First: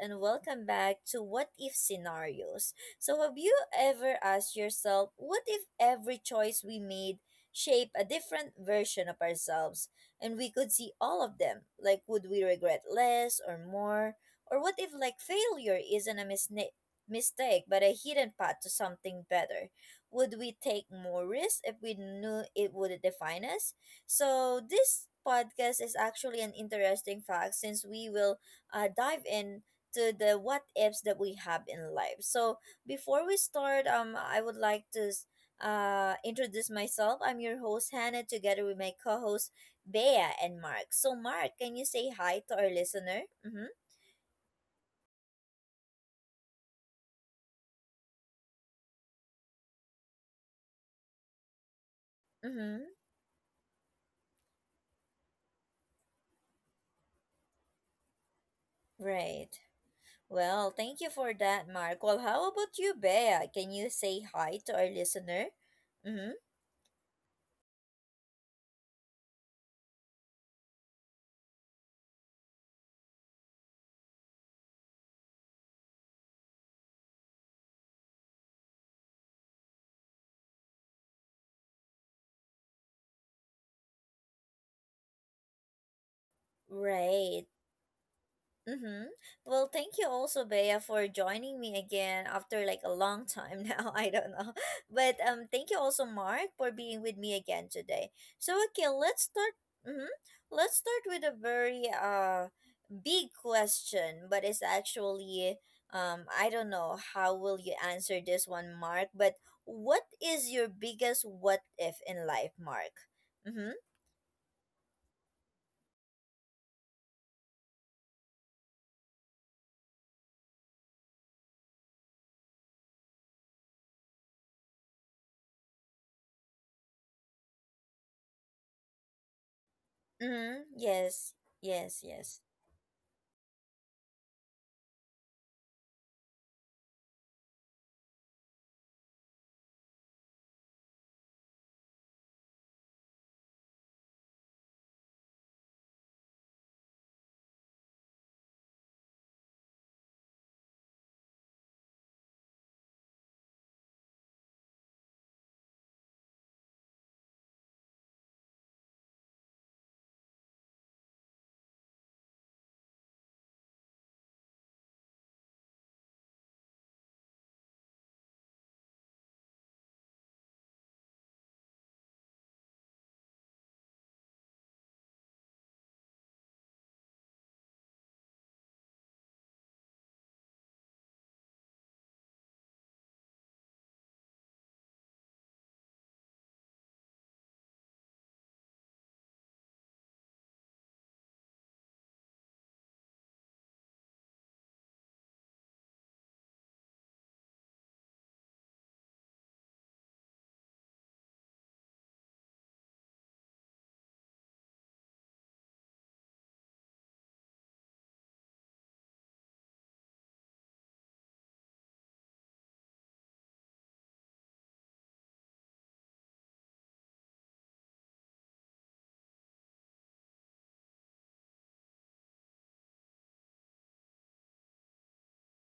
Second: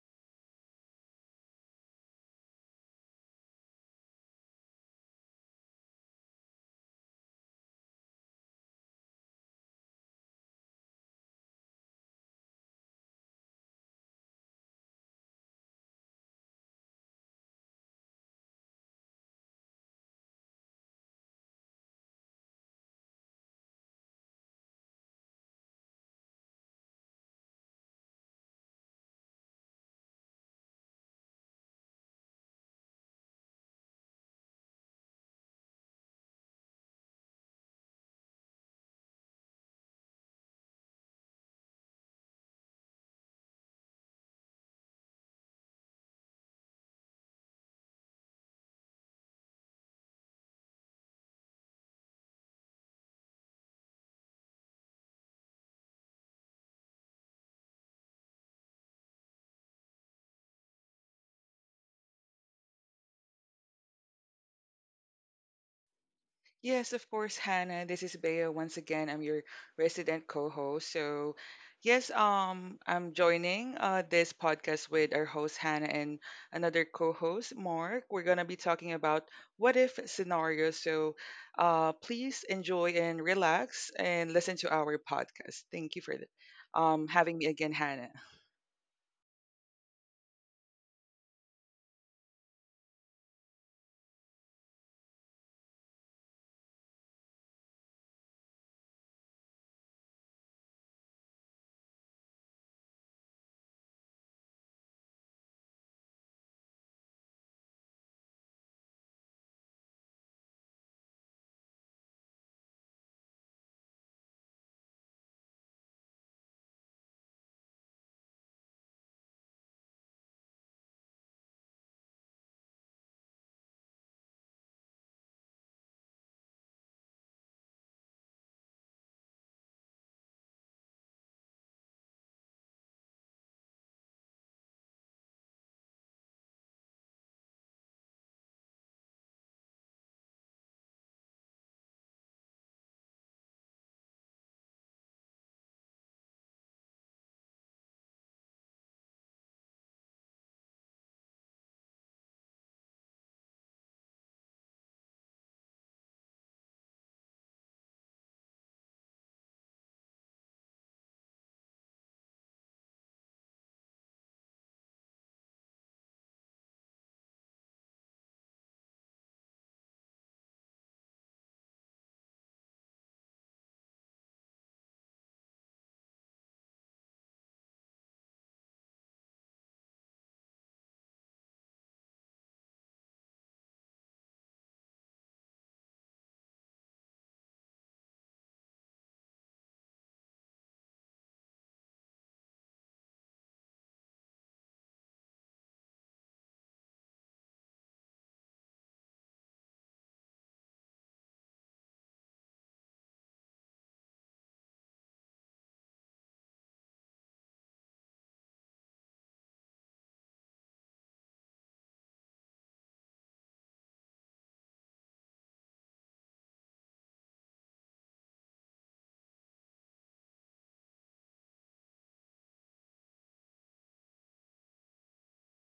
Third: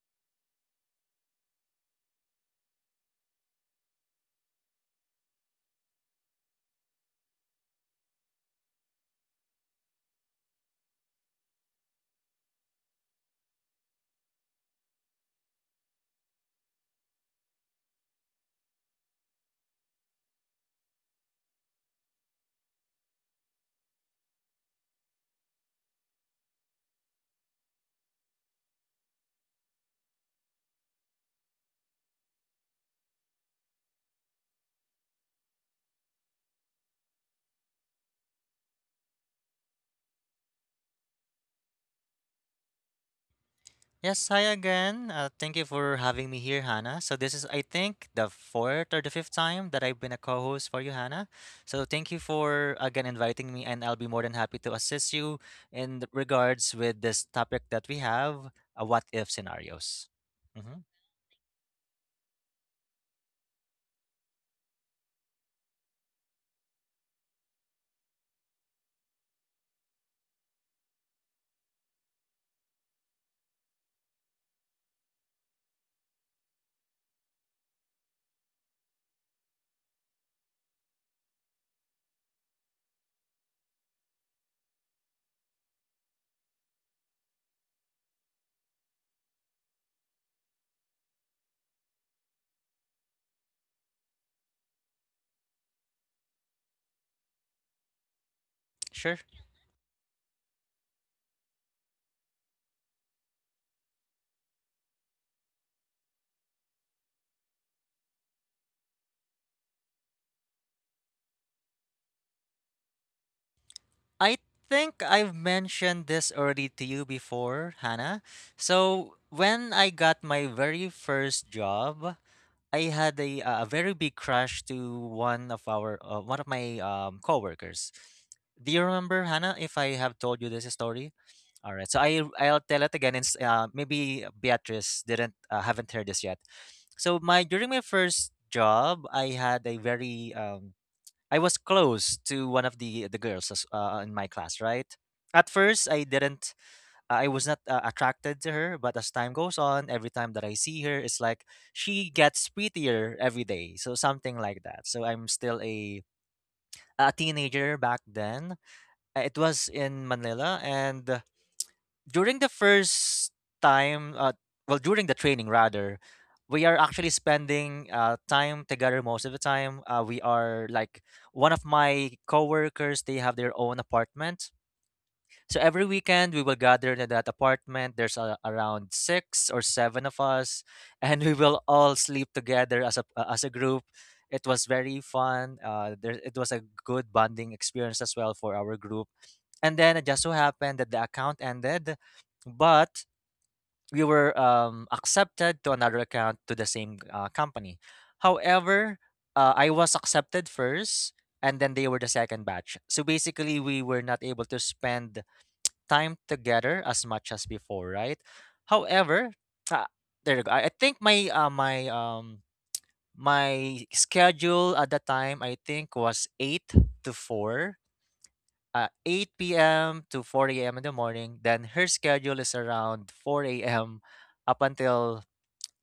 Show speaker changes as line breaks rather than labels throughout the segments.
and welcome back to What If Scenarios. So, have you ever asked yourself, what if every choice we made shape a different version of ourselves and we could see all of them? Like, would we regret less or more? Or what if, failure isn't a mistake but a hidden path to something better? Would we take more risk if we knew it would define us? So this podcast is actually an interesting fact since we will dive in to the what ifs that we have in life. So before we start, I would like to introduce myself. I'm your host Hannah, together with my co-host Bea and Mark. So Mark, can you say hi to our listener? Mm-hmm.
Yes, hi again. Thank you for having me here, Hannah. So this is, I think, the fourth or the fifth time that I've been a co-host for you, Hannah. So thank you for
Mm-hmm.
again inviting me, and I'll be more than happy to assist you in regards with this topic that we have, what if
Right.
scenarios.
Well,
hmm
thank you for that, Mark. Well, how about you, Bea? Can you say hi to our listener? Mm-hmm.
Yes, of course, Hannah. This is Bea once again. I'm your resident co-host. So, yes, I'm joining this podcast with our host Hannah and another co-host Mark. We're gonna be talking about what if scenarios. So, please enjoy and relax and listen to our podcast. Thank you for having me
Right.
again, Hannah.
Mm-hmm. Well, thank you also, Bea, for joining me again after like a long time now. I don't know. But thank you also, Mark, for being with me again today. So okay,
Sure.
let's start mm-hmm. Let's start with a very big question, but it's actually I don't know how will you answer this one, Mark, but what is your biggest what if in life, Mark? Mm-hmm.
I think I've mentioned this already to you before, Hannah. So when I got my very first job. I had a very big crush to one of my coworkers. Do you remember, Hannah? If I have told you
Mm-hmm.
this story,
Yes.
all right. So
Yes, yes.
I'll tell it again. Maybe Beatrice didn't haven't heard this yet. So my during my first job, I had a very I was close to one of the girls in my class. Right. At first, I was not attracted to her, but as time goes on, every time that I see her, it's like she gets prettier every day. So something like that. So I'm still a teenager back then. It was in Manila, and during the first time, well, during the training rather, we are actually spending time together most of the time. We are like one of my coworkers; they have their own apartment, so every weekend we will gather in that apartment. There's a, around six or seven of us, and we will all sleep together as a group. It was very fun. It was a good bonding experience as well for our group. And then it just so happened that the account ended, but we were accepted to another account to the same company. However, I was accepted first, and then they were the second batch. So basically, we were not able to spend time together as much as before, right? However, ah, there you go. I think my schedule at the time I think was eight to four. 8 p.m. to 4 a.m. in the morning. Then her schedule is around 4 a.m. up until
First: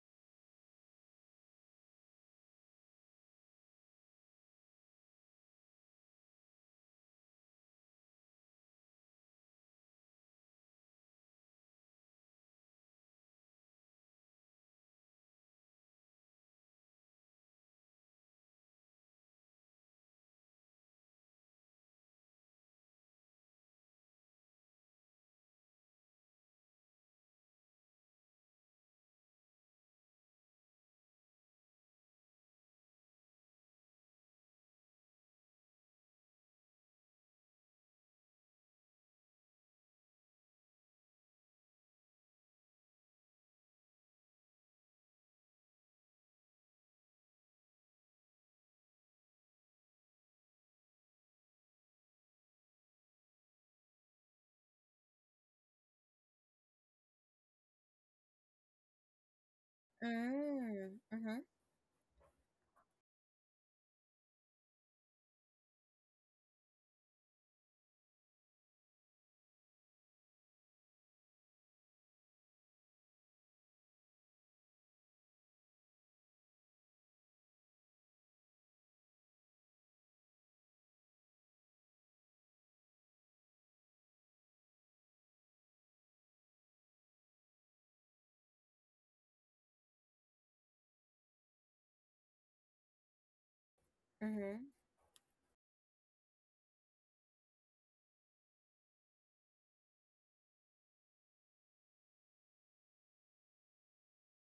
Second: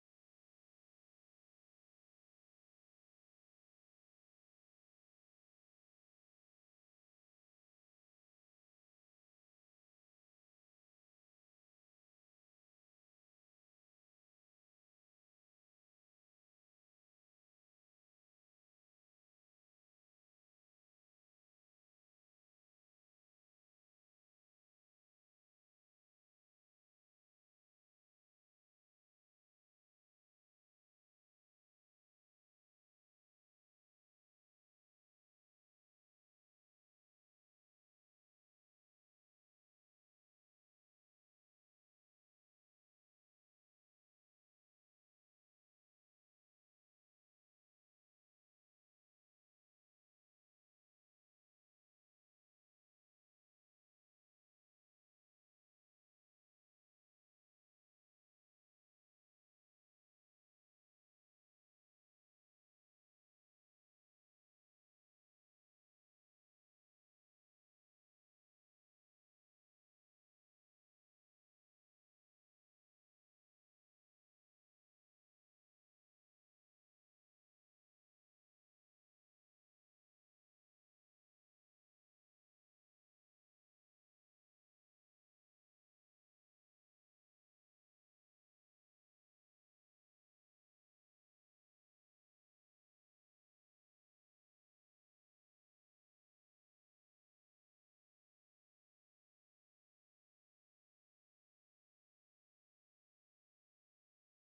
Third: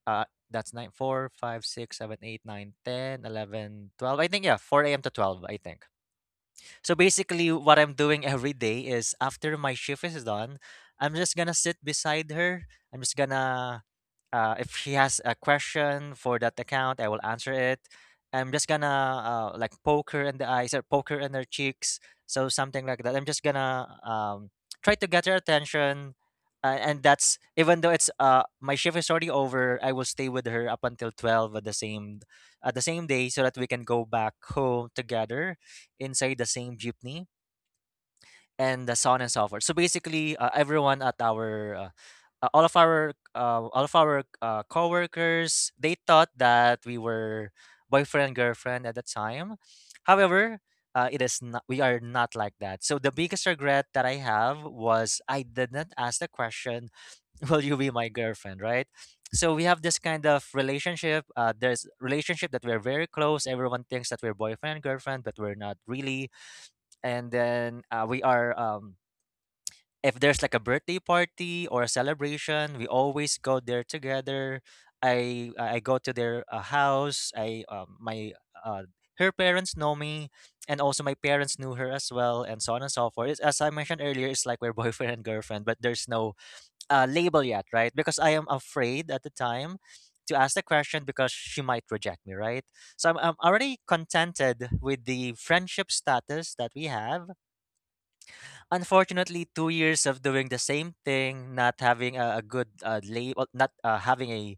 uh, that's 9, 4, 5, 6, 7, 8, 9, 10, 11, 12. I think, yeah, 4 a.m. to 12, I think. So basically, what I'm doing every day is after my shift is done, I'm just gonna sit beside her. I'm just gonna if he has a question for that account, I will answer it. I'm just gonna like poke her in the eyes or poke her in her cheeks, so something like that. I'm just gonna try to get her attention, and that's even though it's my shift is already over. I will stay with her up until 12 at the same day, so that we can go back home together inside the same jeepney and so on and so forth. So basically, everyone at our all of our all of our coworkers they thought that we were boyfriend girlfriend at the time. However, it is not. We are not like that. So the biggest regret that I have was I did not ask the question, "Will you be my girlfriend?" Right. So we have this kind of
Mm.
relationship.
Mm-hmm.
There's relationship that we're very close. Everyone thinks that we're boyfriend girlfriend, but we're not really. And then we are. If there's like a birthday party or a celebration, we always go there together. I go to their house. I my uh, Her parents know me, and also my parents knew her as well, and so on and so forth. It's, as I mentioned earlier, it's like we're boyfriend and girlfriend, but there's no label yet, right? Because I am afraid at the time to ask the question because she might reject me, right? So I'm already
Mm-hmm.
contented with the friendship status that we have. Unfortunately, 2 years of doing the same thing, not having a good label, not having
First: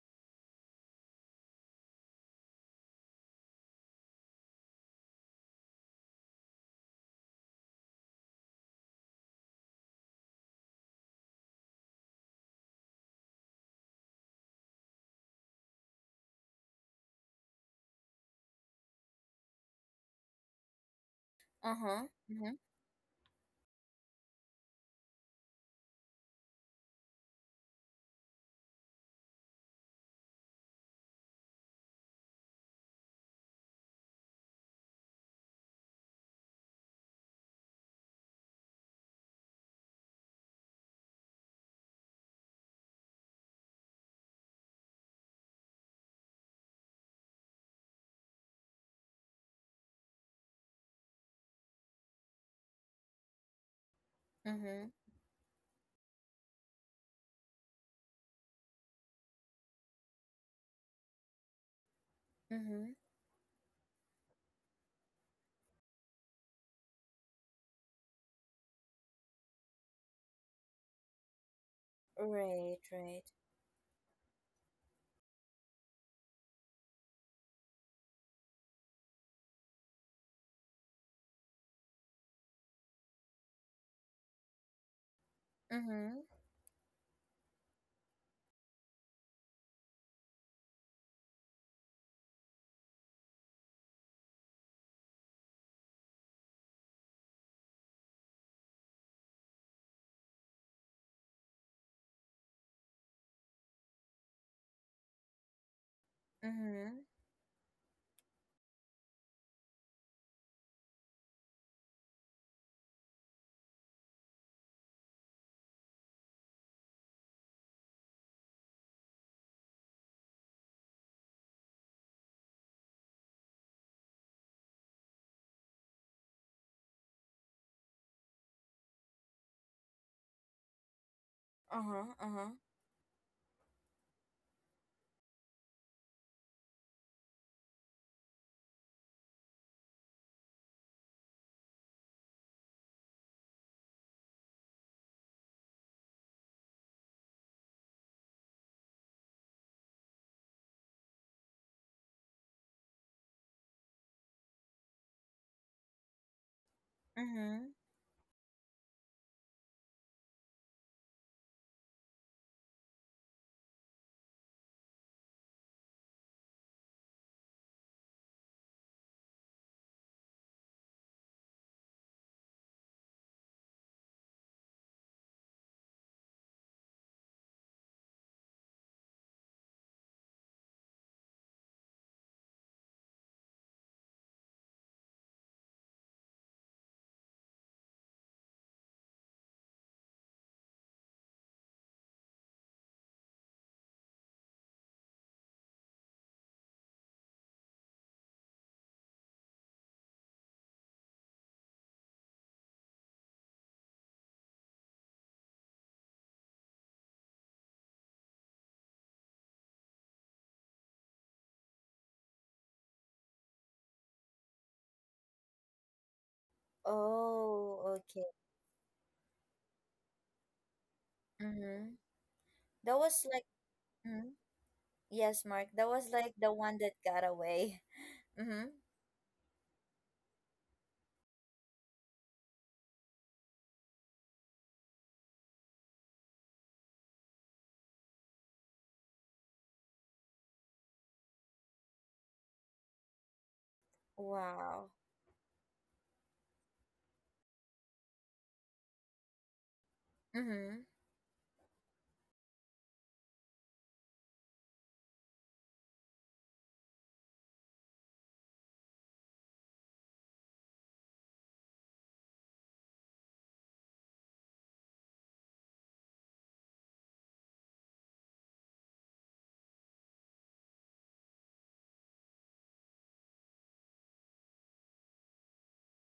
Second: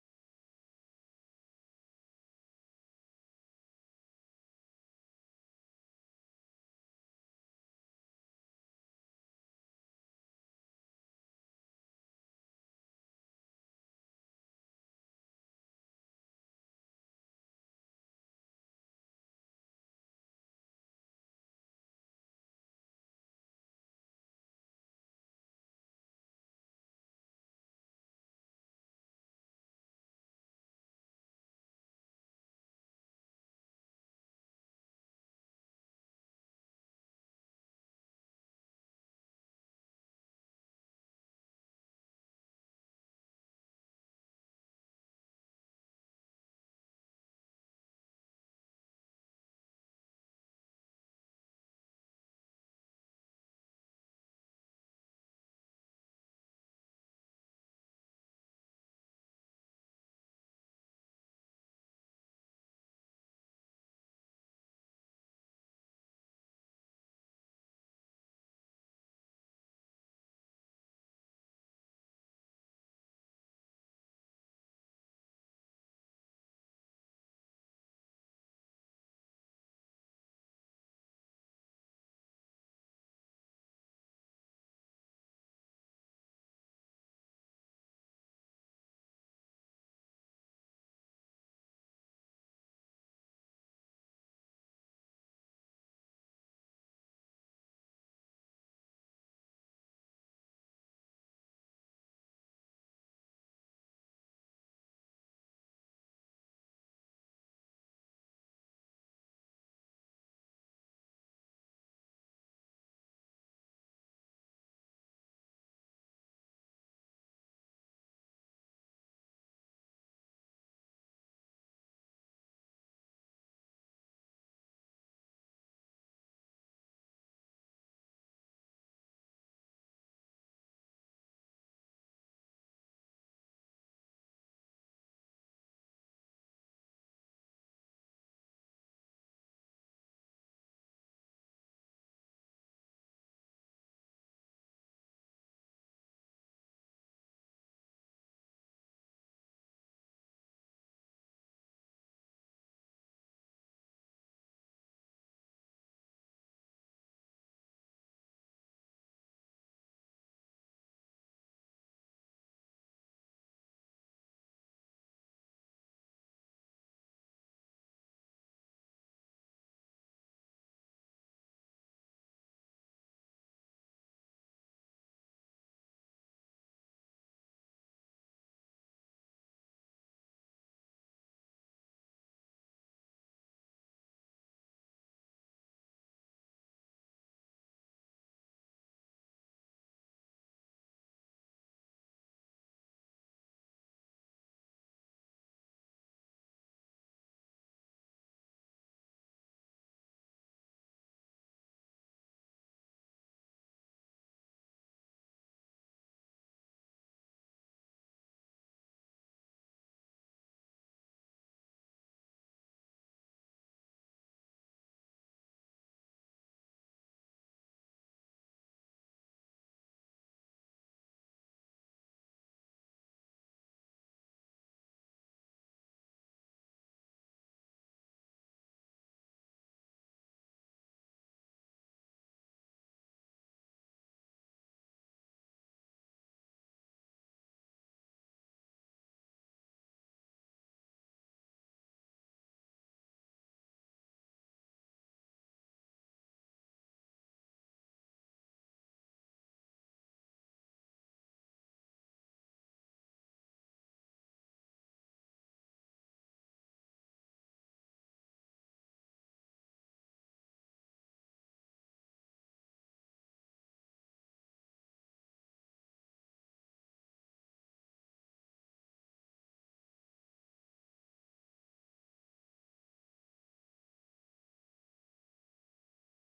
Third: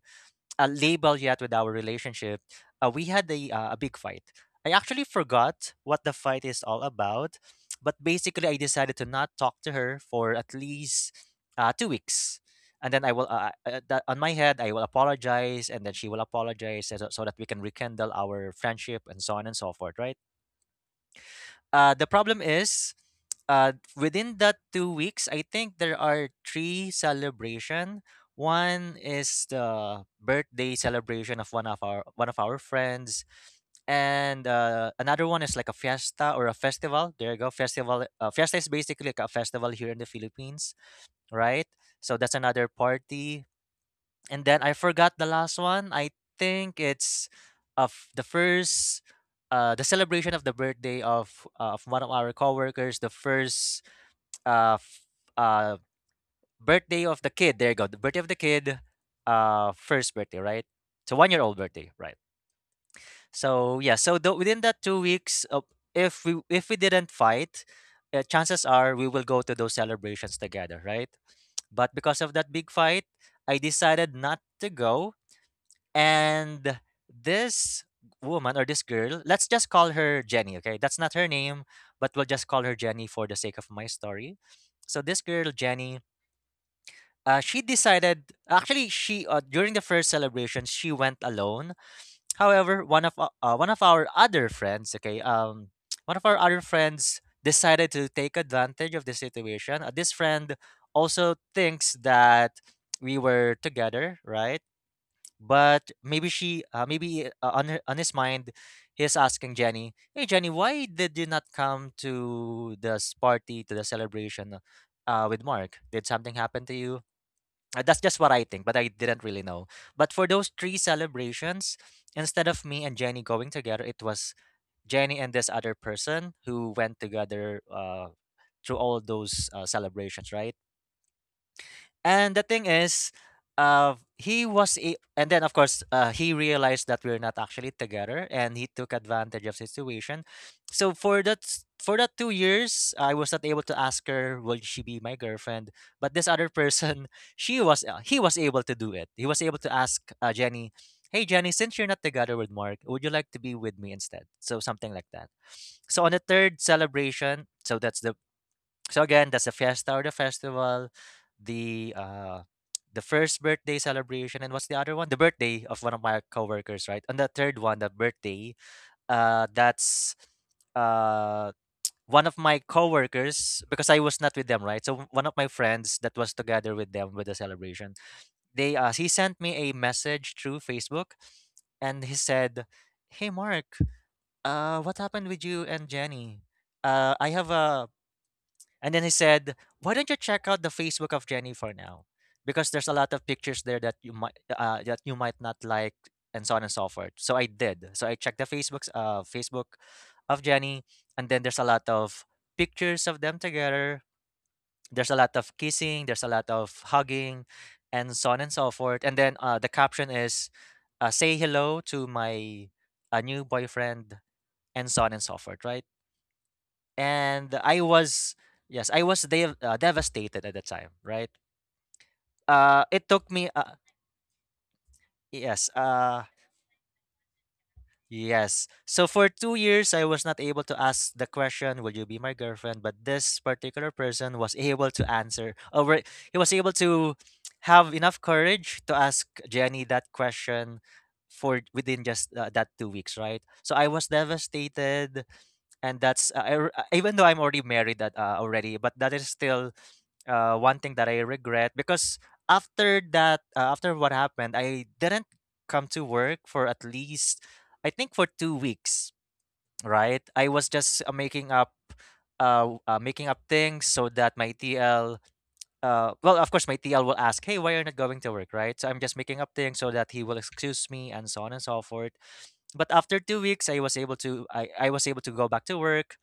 a label yet with our relationship, we had a big fight. I actually forgot what the fight is all about, but basically, I decided to not talk to her for at least 2 weeks. And then that on my head, I will apologize, and then she will apologize so, so that we can rekindle our friendship and so on and so forth, right?
Uh-huh.
The problem
Mhm.
is, within that 2 weeks, I think there are three celebration. One is the birthday celebration of one of our friends, and another one is like a fiesta or a festival. There you go, festival. Fiesta is basically like a festival here in the Philippines, right? So that's another party. And then I forgot the last one. I think it's of the first the celebration of the birthday of one of our coworkers, the uh
Mhm.
f- uh birthday of the kid. There you go. The birthday of the kid, first birthday, right? So 1 year old birthday, right?
Mhm.
So yeah, so the, within that 2 weeks, if we didn't fight, chances are we will go to those celebrations together, right? But because of that big
Right,
fight,
right.
I decided not to go and this woman or this girl, let's just call her Jenny, okay? That's not her name, but we'll just call her Jenny for the sake of my story. So this girl, Jenny,
Mhm.
she decided actually she during the first celebration she went alone. However, one of our other friends, okay, one of our other friends decided to take advantage of the situation. This friend also thinks that we were together, right? But
Mhm.
maybe on on his mind, he's asking Jenny, "Hey Jenny, why did you not come to this party to the celebration with Mark? Did something happen to you?" That's just what I think, but I didn't really know. But for those three celebrations, instead of me and Jenny going together, it was Jenny and this other person who went together through all those celebrations, right?
Uh-huh.
And the
Uh-huh.
thing is, and then of course, he realized that we're not actually together, and he took advantage of situation. So for that 2 years, I was not able to ask her, will she be my girlfriend? But this other person, he was able to do it. He was able to ask Jenny, hey Jenny, since you're not together with Mark, would you like to be with me instead? So something like that. So on the third celebration,
Mhm.
so that's the so again, that's the fiesta or the festival, the uh the first birthday celebration, and what's the other one? The birthday of one of my coworkers, right? And the third one, the birthday, that's uh one of my coworkers because I was not with them, right? So one of my friends that was together with them with the celebration, they he sent me a message through Facebook, and he said, "Hey Mark, what happened with you and Jenny? I have a and then he said, "Why don't you check out the Facebook of Jenny for now? Because there's a lot of pictures there that you might not like, and so on and so forth." So I did. So I checked the Facebook of Jenny, and then there's a lot of pictures of them together. There's a lot of kissing. There's a lot of hugging, and so on and so forth. And then the caption is, "Say hello to my new boyfriend," and so on and so forth. Right, and
Oh, okay.
I was devastated at the time, right?
Mhm. That
It
was
took
like
me
mhm. Yes,
yes,
Mark. That was like the one that got away.
Yes.
Mhm.
So for 2 years, I was not able to ask the question, "Will you be my girlfriend?" But this particular person was able to answer. He was able to have enough courage to ask Jenny that question for within just that 2 weeks, right, so I was
Wow.
devastated, and that's even though I'm already married that already, but that is still one
Mhm.
thing that I regret because after that, after what happened, I didn't come to work for at least, I think, for 2 weeks. Right, I was just making up things so that my TL, well, of course, my TL will ask, "Hey, why are you not going to work?" Right, so I'm just making up things so that he will excuse me and so on and so forth. But after 2 weeks, I was able to, I was able to go back to work,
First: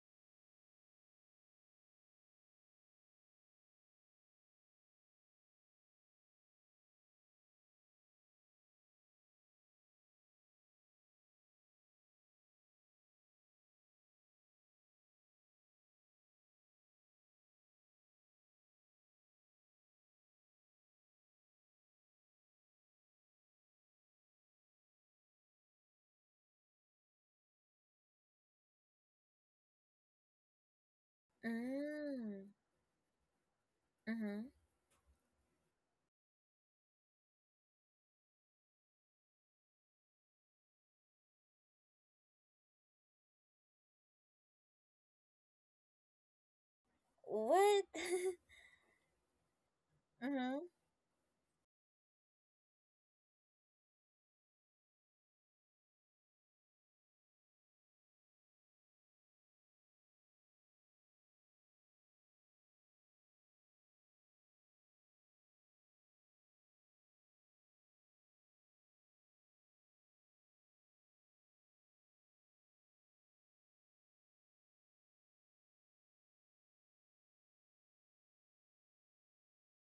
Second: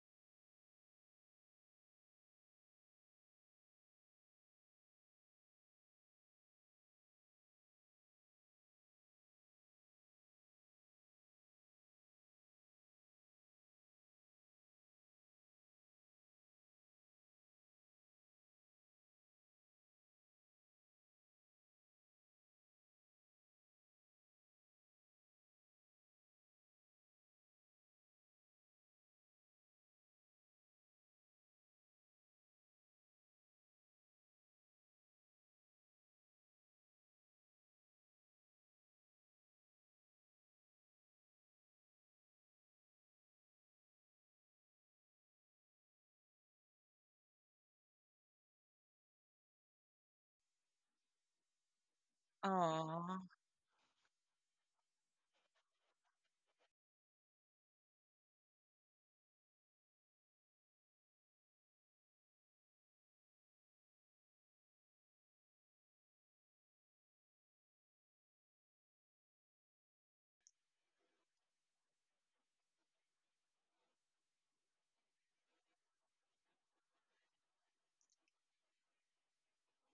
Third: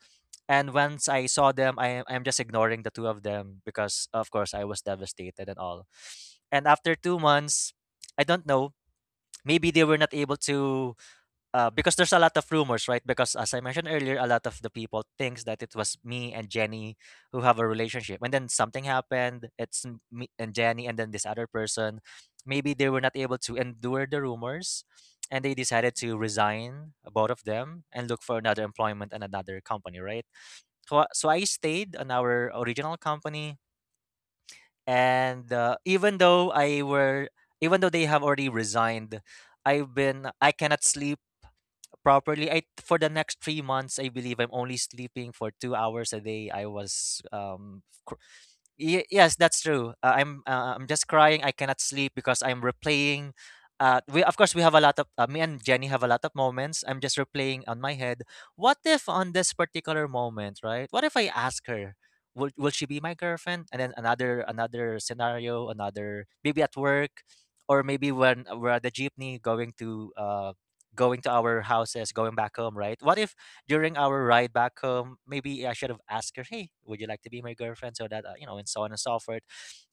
and once I saw them, I'm just ignoring the two of them because of course I was devastated and all. And after 2 months, I don't know. Maybe they were not able to because there's a lot of rumors, right? Because as I mentioned earlier, a lot of the people thinks that it was me and Jenny who have a relationship, and then something happened. It's me and Jenny, and then this other person. Maybe they were not able to endure the rumors, and they decided to resign, both of them, and look for another employment and another company, right? So so I stayed on
Mm.
our original company,
Mhm.
and even though they have already resigned, I cannot sleep properly. I For the next 3 months, I believe I'm only sleeping for 2 hours a day. I was
What?
Ye yes, that's true.
mhm.
I'm just crying. I cannot sleep because I'm
Aww.
replaying. We of course we have a lot of me and Jenny have a lot of moments. I'm just replaying on my head. What if on this particular moment, right? What if I ask her, will she be my girlfriend? And then another scenario, another maybe at work, or maybe when we're at the jeepney going to our houses, going back home, right? What if during our ride back home, maybe I should have asked her, "Hey, would you like to be my girlfriend?" So that and so on and so forth.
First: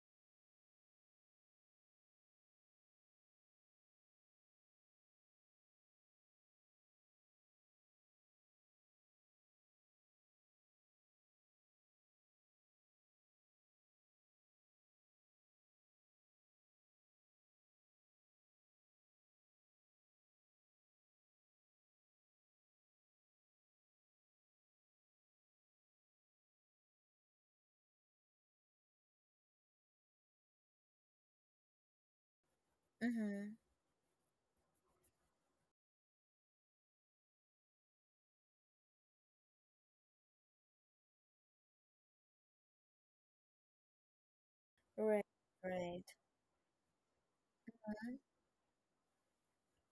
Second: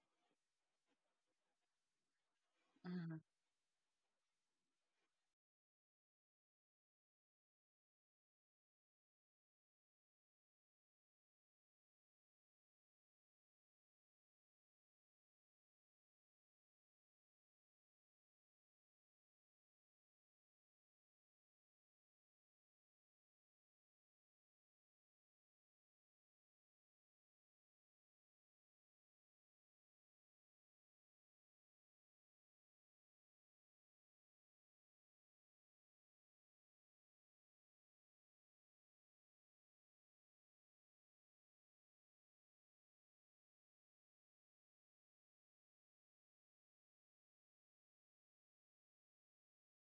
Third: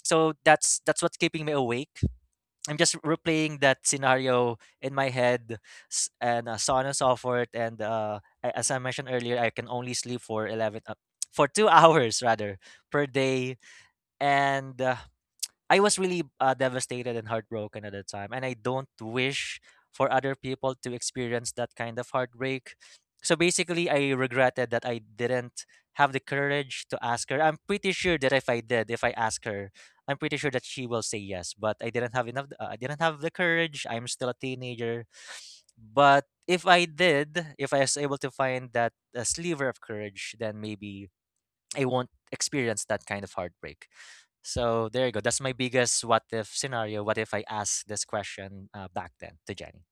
So that's what's keeping me awake. I'm just replaying that scenario in my head, s- and so on and so forth. And as I mentioned earlier, I can only sleep for 11, for two hours rather per day, and I was really devastated and heartbroken at the time, and I don't wish for other people to experience that kind of heartbreak. So basically, I regretted that I didn't have the courage to ask her. I'm pretty sure that if I did, if I ask her, I'm pretty sure that she will say yes. But I didn't have enough. I didn't have the
Mhm.
courage. I'm still a teenager. But if I did, if I was able to find that sliver of courage, then maybe I won't experience that kind of heartbreak. So there you go.
Right,
That's my biggest
right.
what if scenario. What if I asked this question back then to Jenny?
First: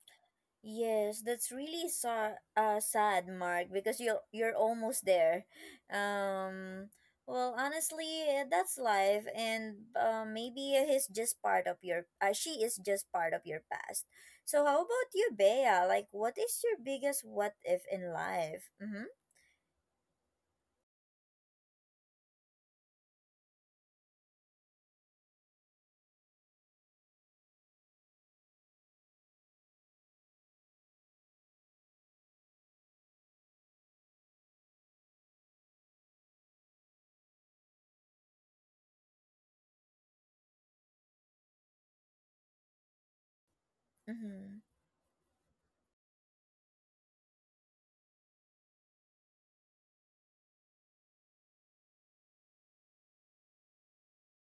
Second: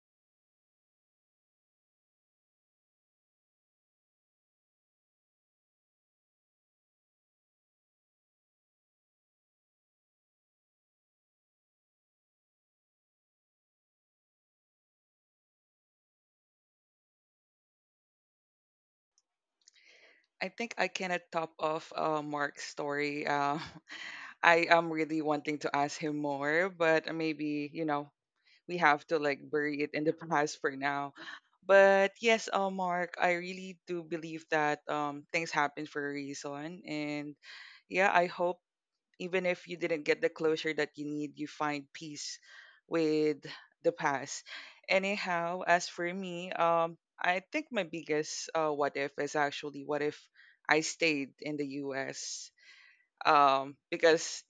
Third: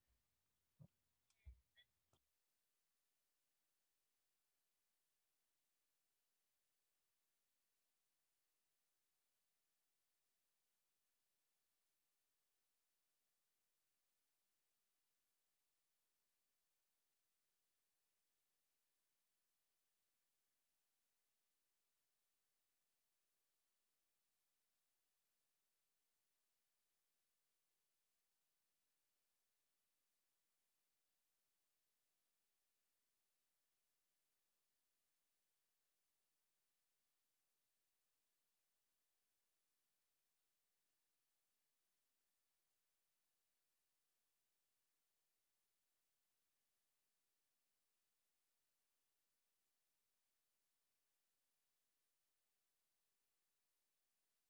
Yes, that's really sad, Mark, because you're almost there. Um, well, honestly, that's life, and maybe he's just part of your. She is just part of your past. So, how about you, Bea? Like, what is your biggest what if in life? Mm-hmm.
I think I cannot top off Mark's story. I am really wanting to ask him more, but maybe, you know, we have to like bury it in the past for now. But yes, Mark, I really do believe that things happen for a reason. And yeah, I hope even if you didn't get the closure that you need, you find peace with the past.
Mm-hmm.
Anyhow, as for me, I think my biggest what if is actually what if I stayed in the US because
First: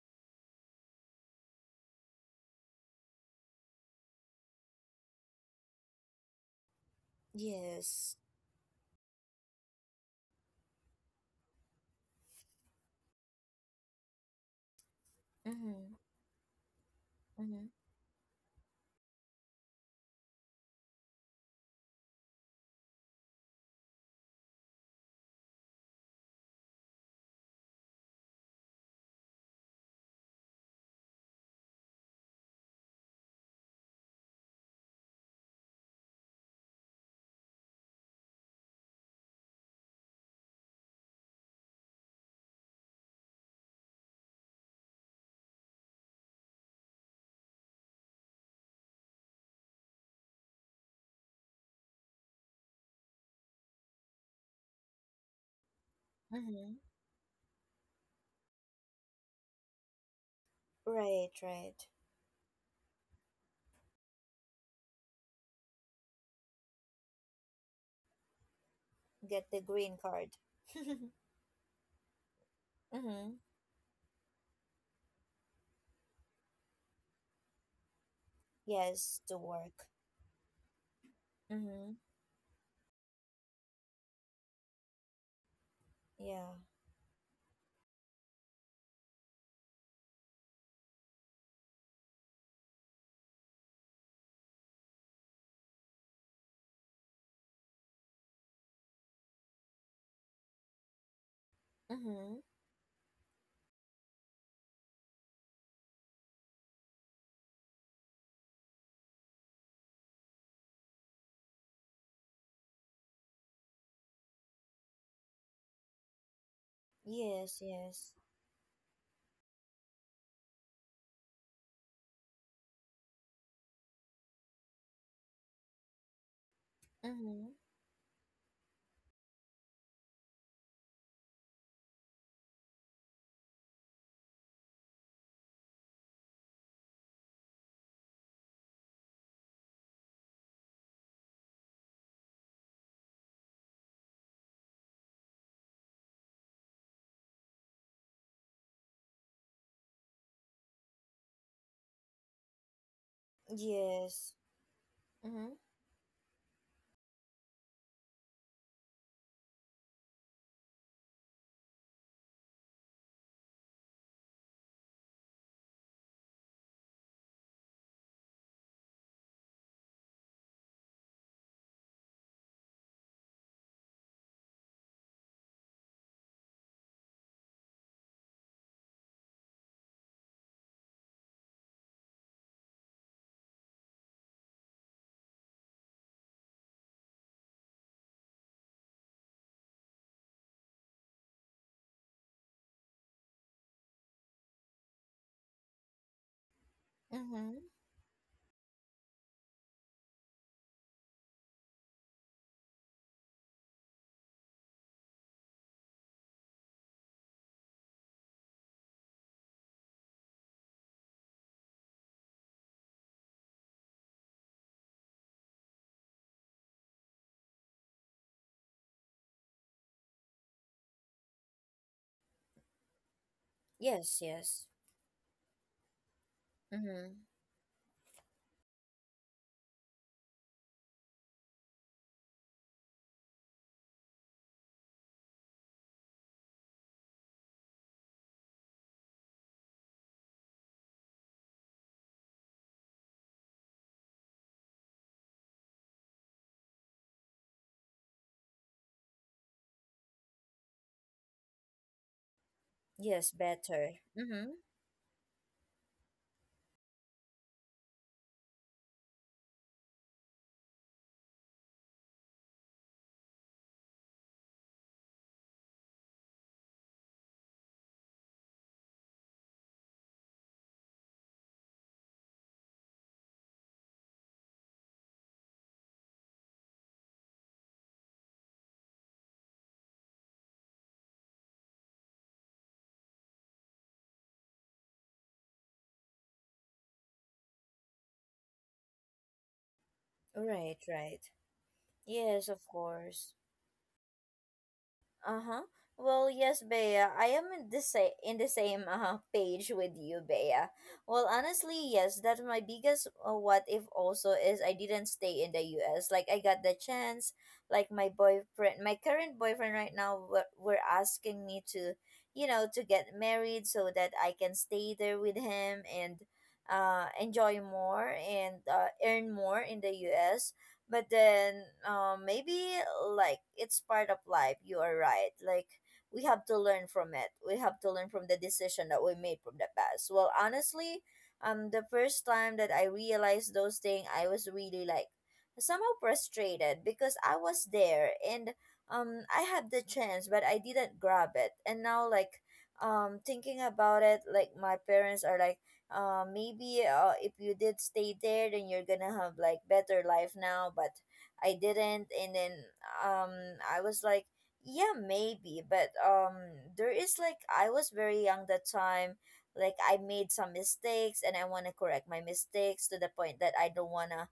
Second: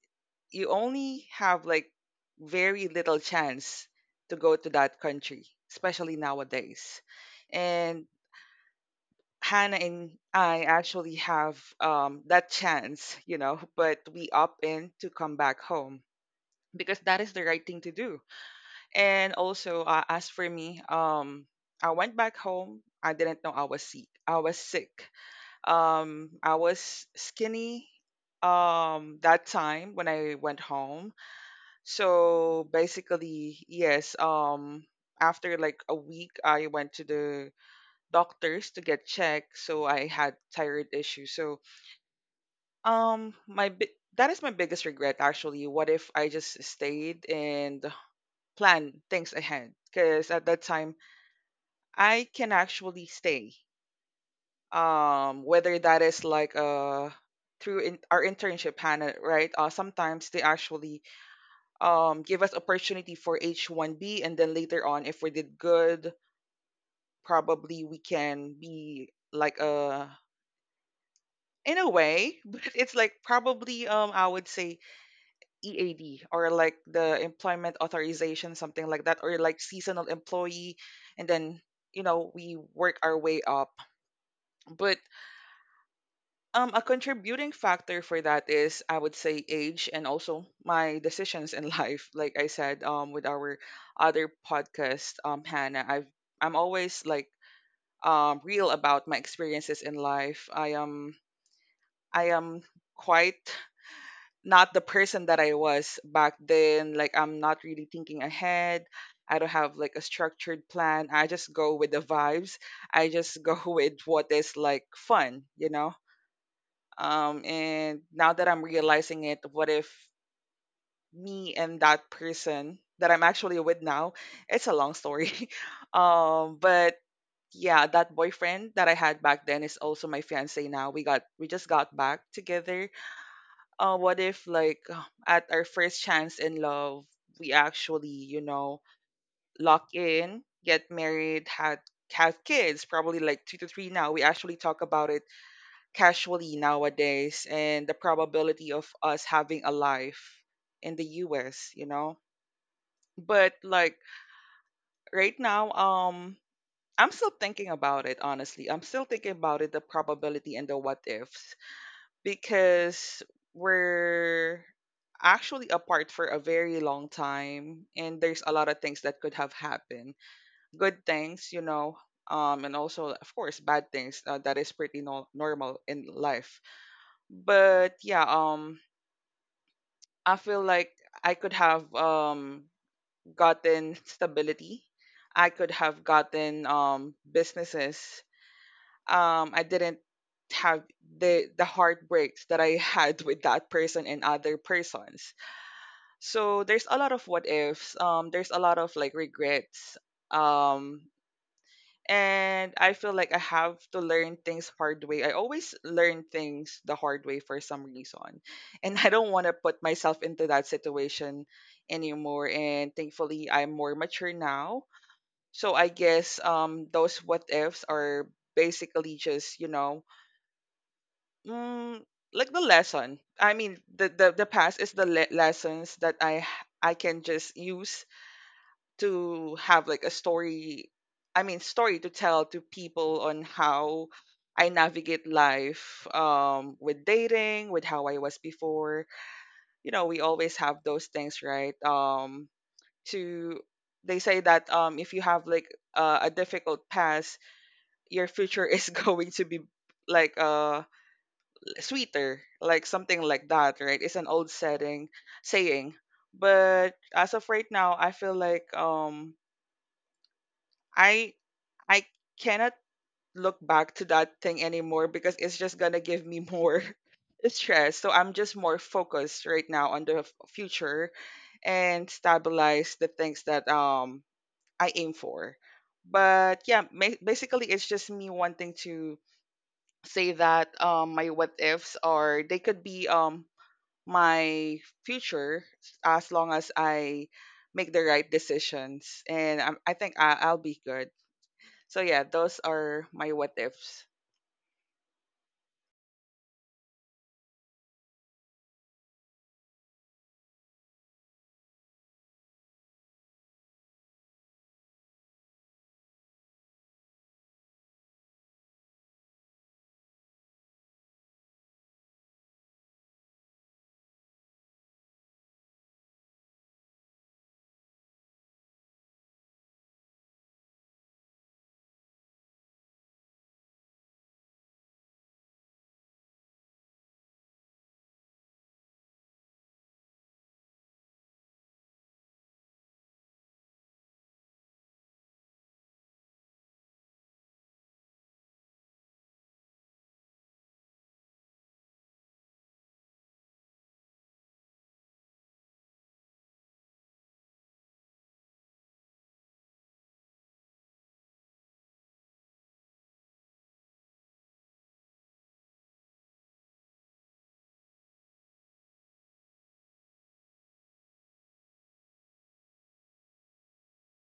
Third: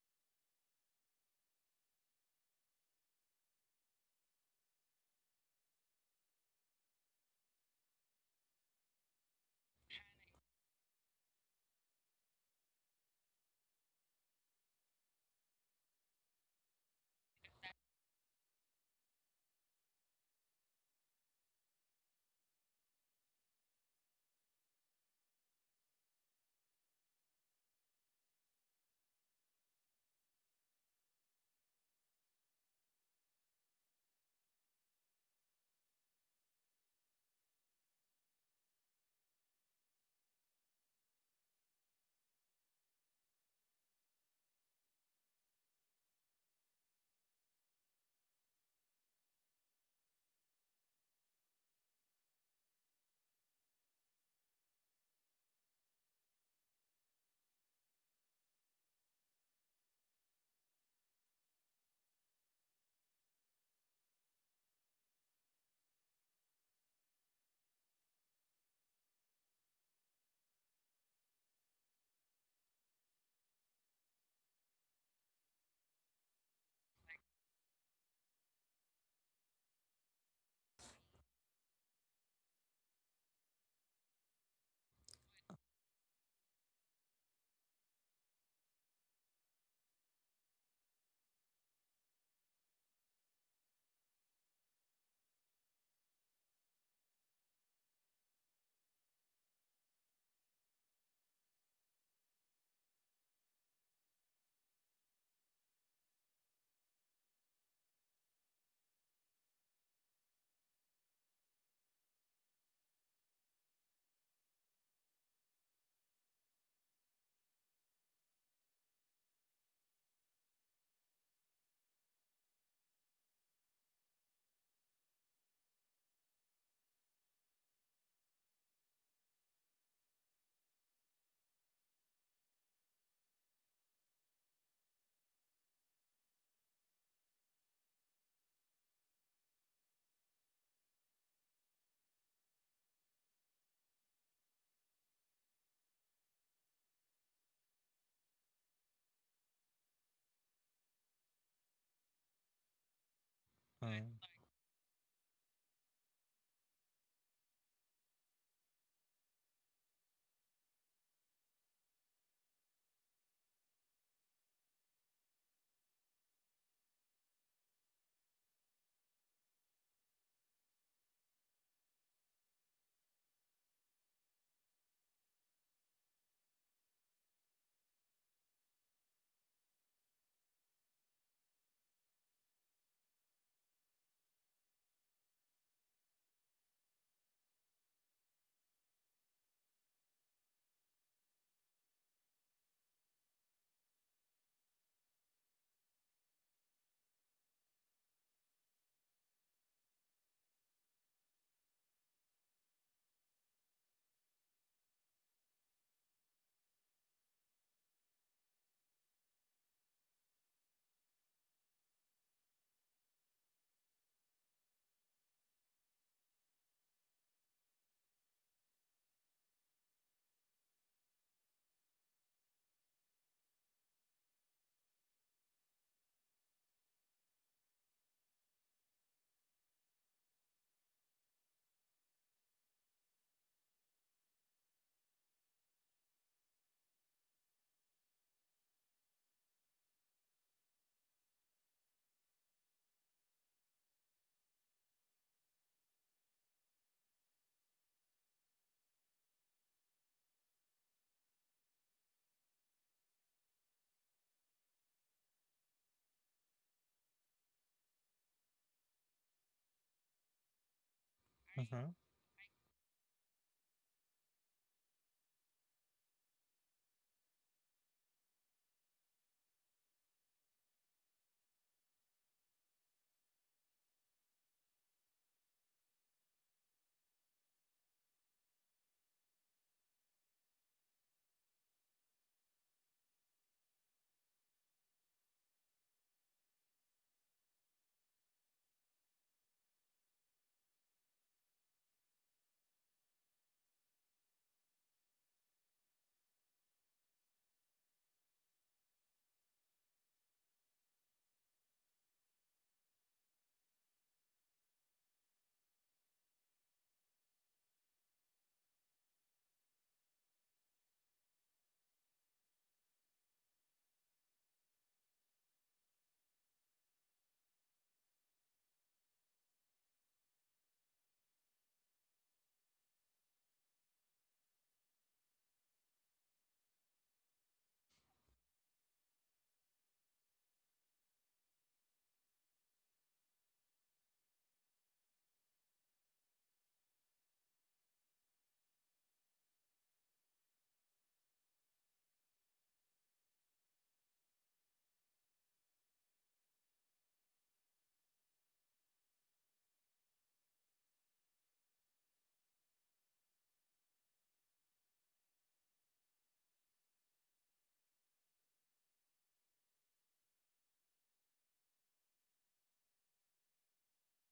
you only have like very little chance to go to that country, especially nowadays. And
Yes.
Hannah and I actually have that chance, you know, but we opt in to come back
Mm-hmm.
home because that is the right
Mm-hmm.
thing to do. And also, as for me, I went back home. I didn't know I was sick. I was sick. I was skinny that time when I went home. So basically, yes, after like a week I went to the doctors to get checked, so I had thyroid issues. So that is my biggest regret actually. What if I just stayed and planned things ahead? Cuz at that time I can actually stay. Whether that is like
Mm-hmm.
through in, our internship, Hannah, right? Sometimes they actually
Right. Right.
give us opportunity for H1B, and then later on, if we did good, probably we can be
Get
like
the green
a,
card.
in a way, but it's like
mm-hmm.
probably I would say EAD or like the employment authorization, something like that,
Yes, to
or like
work.
seasonal employee, and then
Mm-hmm.
you know we work our way up. But
Yeah.
A contributing factor for that is, I would say, age and also my decisions in life. Like I said, with our other podcast, Hannah, I'm always like real about my experiences in life. I am I
Mm-hmm.
am quite not the person that I was back then. Like I'm not really thinking ahead. I don't have like a structured plan. I just go with the vibes. I just go with what is like fun,
Yes,
and
yes.
now that I'm realizing it, what if me and that person that I'm actually with now, it's a long story. But
Mm-hmm.
yeah, that boyfriend that I had back then is also my fiance now. We just got back together. What if like at our first chance in love, we actually, you know, lock in, get married, had have kids, probably like two to three now. We actually talk about it casually nowadays and the probability of us having a life in the US, you know? But like
Yes.
right
Mm-hmm.
now, I'm still thinking about it, honestly. I'm still thinking about it, the probability and the what ifs, because we're actually apart for a very long time and there's a lot of things that could have happened. Good things, you know, and also, of course, bad things that is pretty normal in life, but yeah, I feel like I could have gotten stability. I could have gotten businesses. I didn't have the heartbreaks that I had with that person and other persons. So there's a lot of what
Mm-hmm.
ifs. There's a lot of like regrets. Um, and I feel like I have to learn things hard way. I always learn things the hard way for some reason, and I don't want to put myself into that situation anymore. And thankfully, I'm more mature now. So I guess those what ifs are basically just mm, like the lesson. I mean, the
Yes,
the the
yes.
past is the lessons that I
Mm-hmm.
can just use to have like a story, story to tell to people on how I navigate life with dating, with how I was before, we always have those things, right? To They say that if you have like a difficult past, your future is going to be like sweeter, like something
Yes,
like that,
better.
right? It's an
Mm-hmm.
old setting saying. But as of right now, I feel like I
Mm-hmm.
I cannot look back to that thing anymore because it's just gonna give me more stress. So I'm just more focused right now on the future and stabilize the things that I aim for. But yeah, basically it's just me wanting to say that my what ifs, are they could be my future as long as I make the right decisions, and I think I'll
Right,
be good.
right.
So yeah,
Yes,
those
of
are my
course.
what ifs.
Uh-huh. Well, yes, Bea. I am in the same page with you, Bea. Well, honestly, yes, that's my biggest what if also is I didn't stay in the US. Like I got the chance, like my current boyfriend right now were asking me to, you know, to get married so that I can stay there with him and enjoy more and earn more in the US, but then maybe like it's part of life. You are right. Like we have to learn from it. We have to learn from the decision that we made from the past. Well, honestly, the first time that I realized those things, I was really like somehow frustrated because I was there. And I had the chance but I didn't grab it, and now like, thinking about it, like my parents are like, maybe if you did stay there then you're gonna have like better life now, but I didn't. And then um I was like yeah, maybe. But there is like, I was very young that time. Like I made some mistakes and I want to correct my mistakes to the point that I don't want to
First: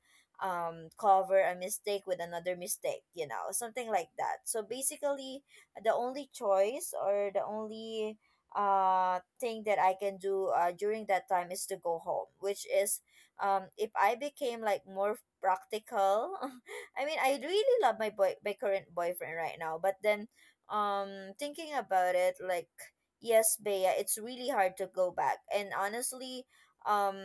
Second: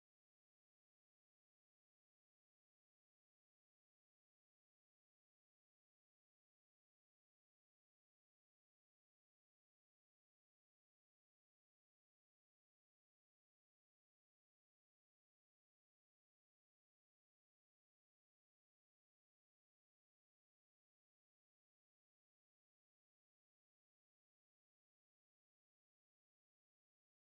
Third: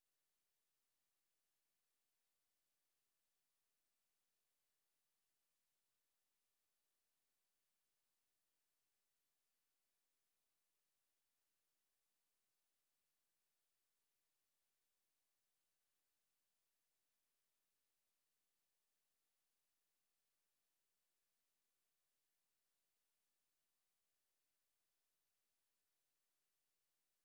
cover a mistake with another mistake, you know, something like that. So basically the only choice or the only thing that I can do during that time is to go home, which is if I became like more practical, I mean I really love my boy my current boyfriend right now. But then thinking about it, like, yes, Bea, it's really hard to go back. And honestly, um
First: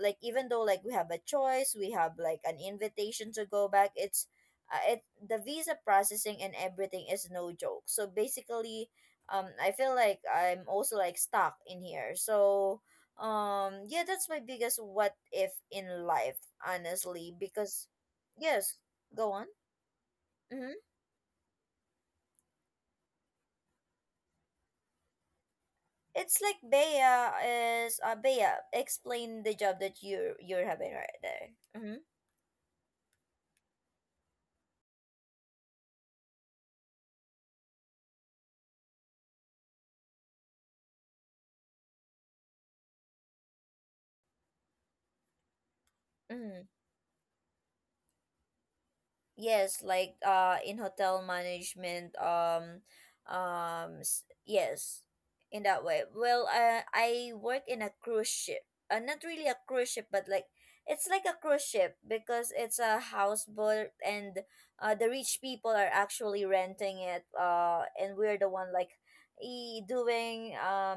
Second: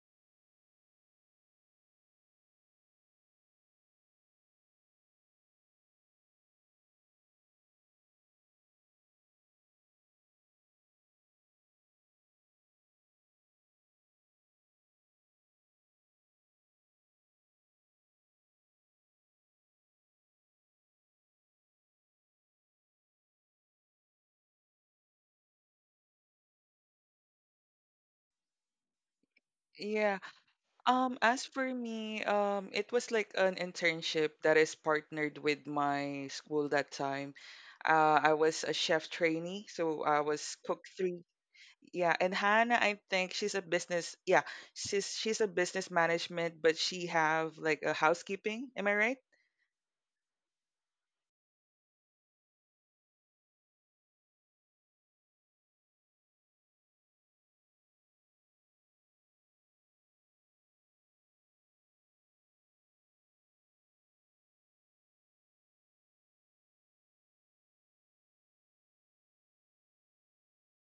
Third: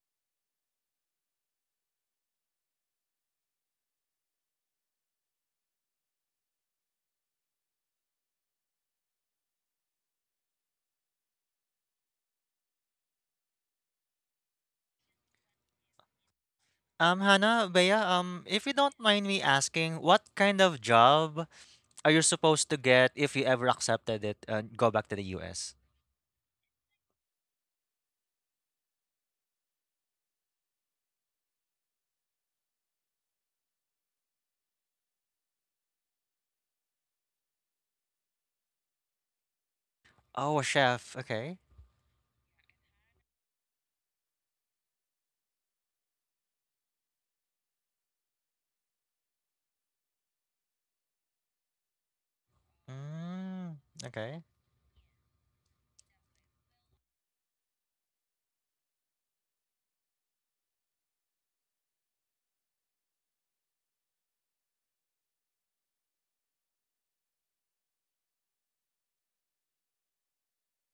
like even though like we have a choice, we have like an invitation to go back, it's it the visa processing and everything is no joke. So basically, I feel like I'm also like stuck in here. So yeah, that's my biggest what if in life, honestly,
Hannah,
because
Bea, if you
yes,
don't mind
go
me
on.
asking, what kind
Mm-hmm.
of job are you supposed to get if you ever accepted it and go back to the US?
It's like Bea is Bea explain the job that
Yeah.
you're having right there.
As for
Mm-hmm.
me, it was like an internship that is partnered with my school that time. I was a chef trainee, so I was
Oh, a
cook
chef.
3.
Okay.
Yeah, and Hannah, I think she's a business, yeah, she's a business
Mm-hmm.
management, but she have like a housekeeping, am I right?
Yes, like in hotel management
Mm, okay.
yes, in that way. Well, I work in a cruise ship. Not really a cruise ship, but like it's like a cruise ship because it's a houseboat, and the rich people are actually renting it, and we're the one like e doing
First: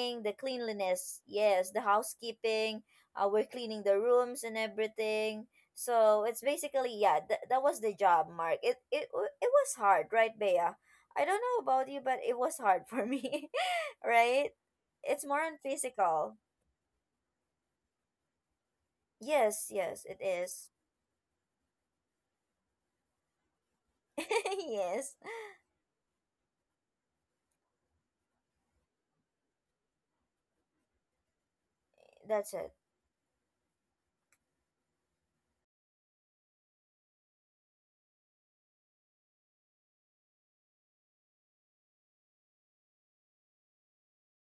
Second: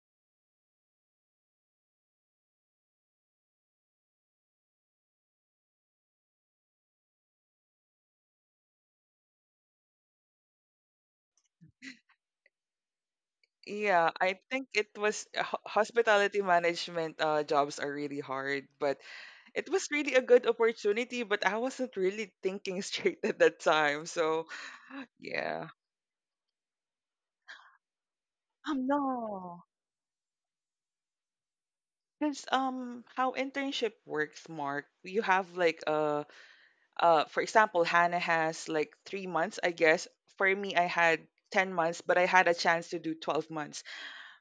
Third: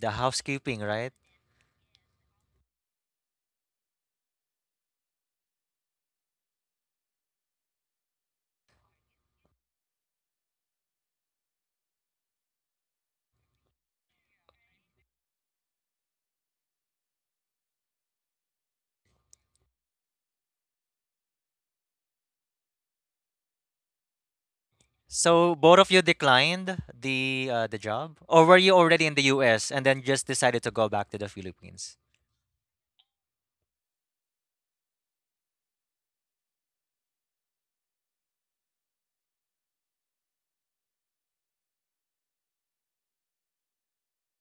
The
the
housekeeping, right?
cleanliness. Yes, the housekeeping. We're cleaning the rooms and everything. So it's basically yeah, that was the job, Mark. It it was hard, right, Bea? I don't know about you, but it was hard for me,
Yeah, I
right?
think it
It's
was
more on physical.
hospitality management, jobs are really hard, but
Yes,
it was
yes,
really
it
a good
is.
opportunity, but I wasn't really thinking straight at that time. So,
yes,
So
yeah.
both of you declined the job, or were you already in the
No.
US and then just decided to go back to the Philippines?
Because
that's it.
how internship works, Mark, you have like for example, Hannah has like 3 months, I guess. For me, I had 10 months, but I had a chance to do 12 months.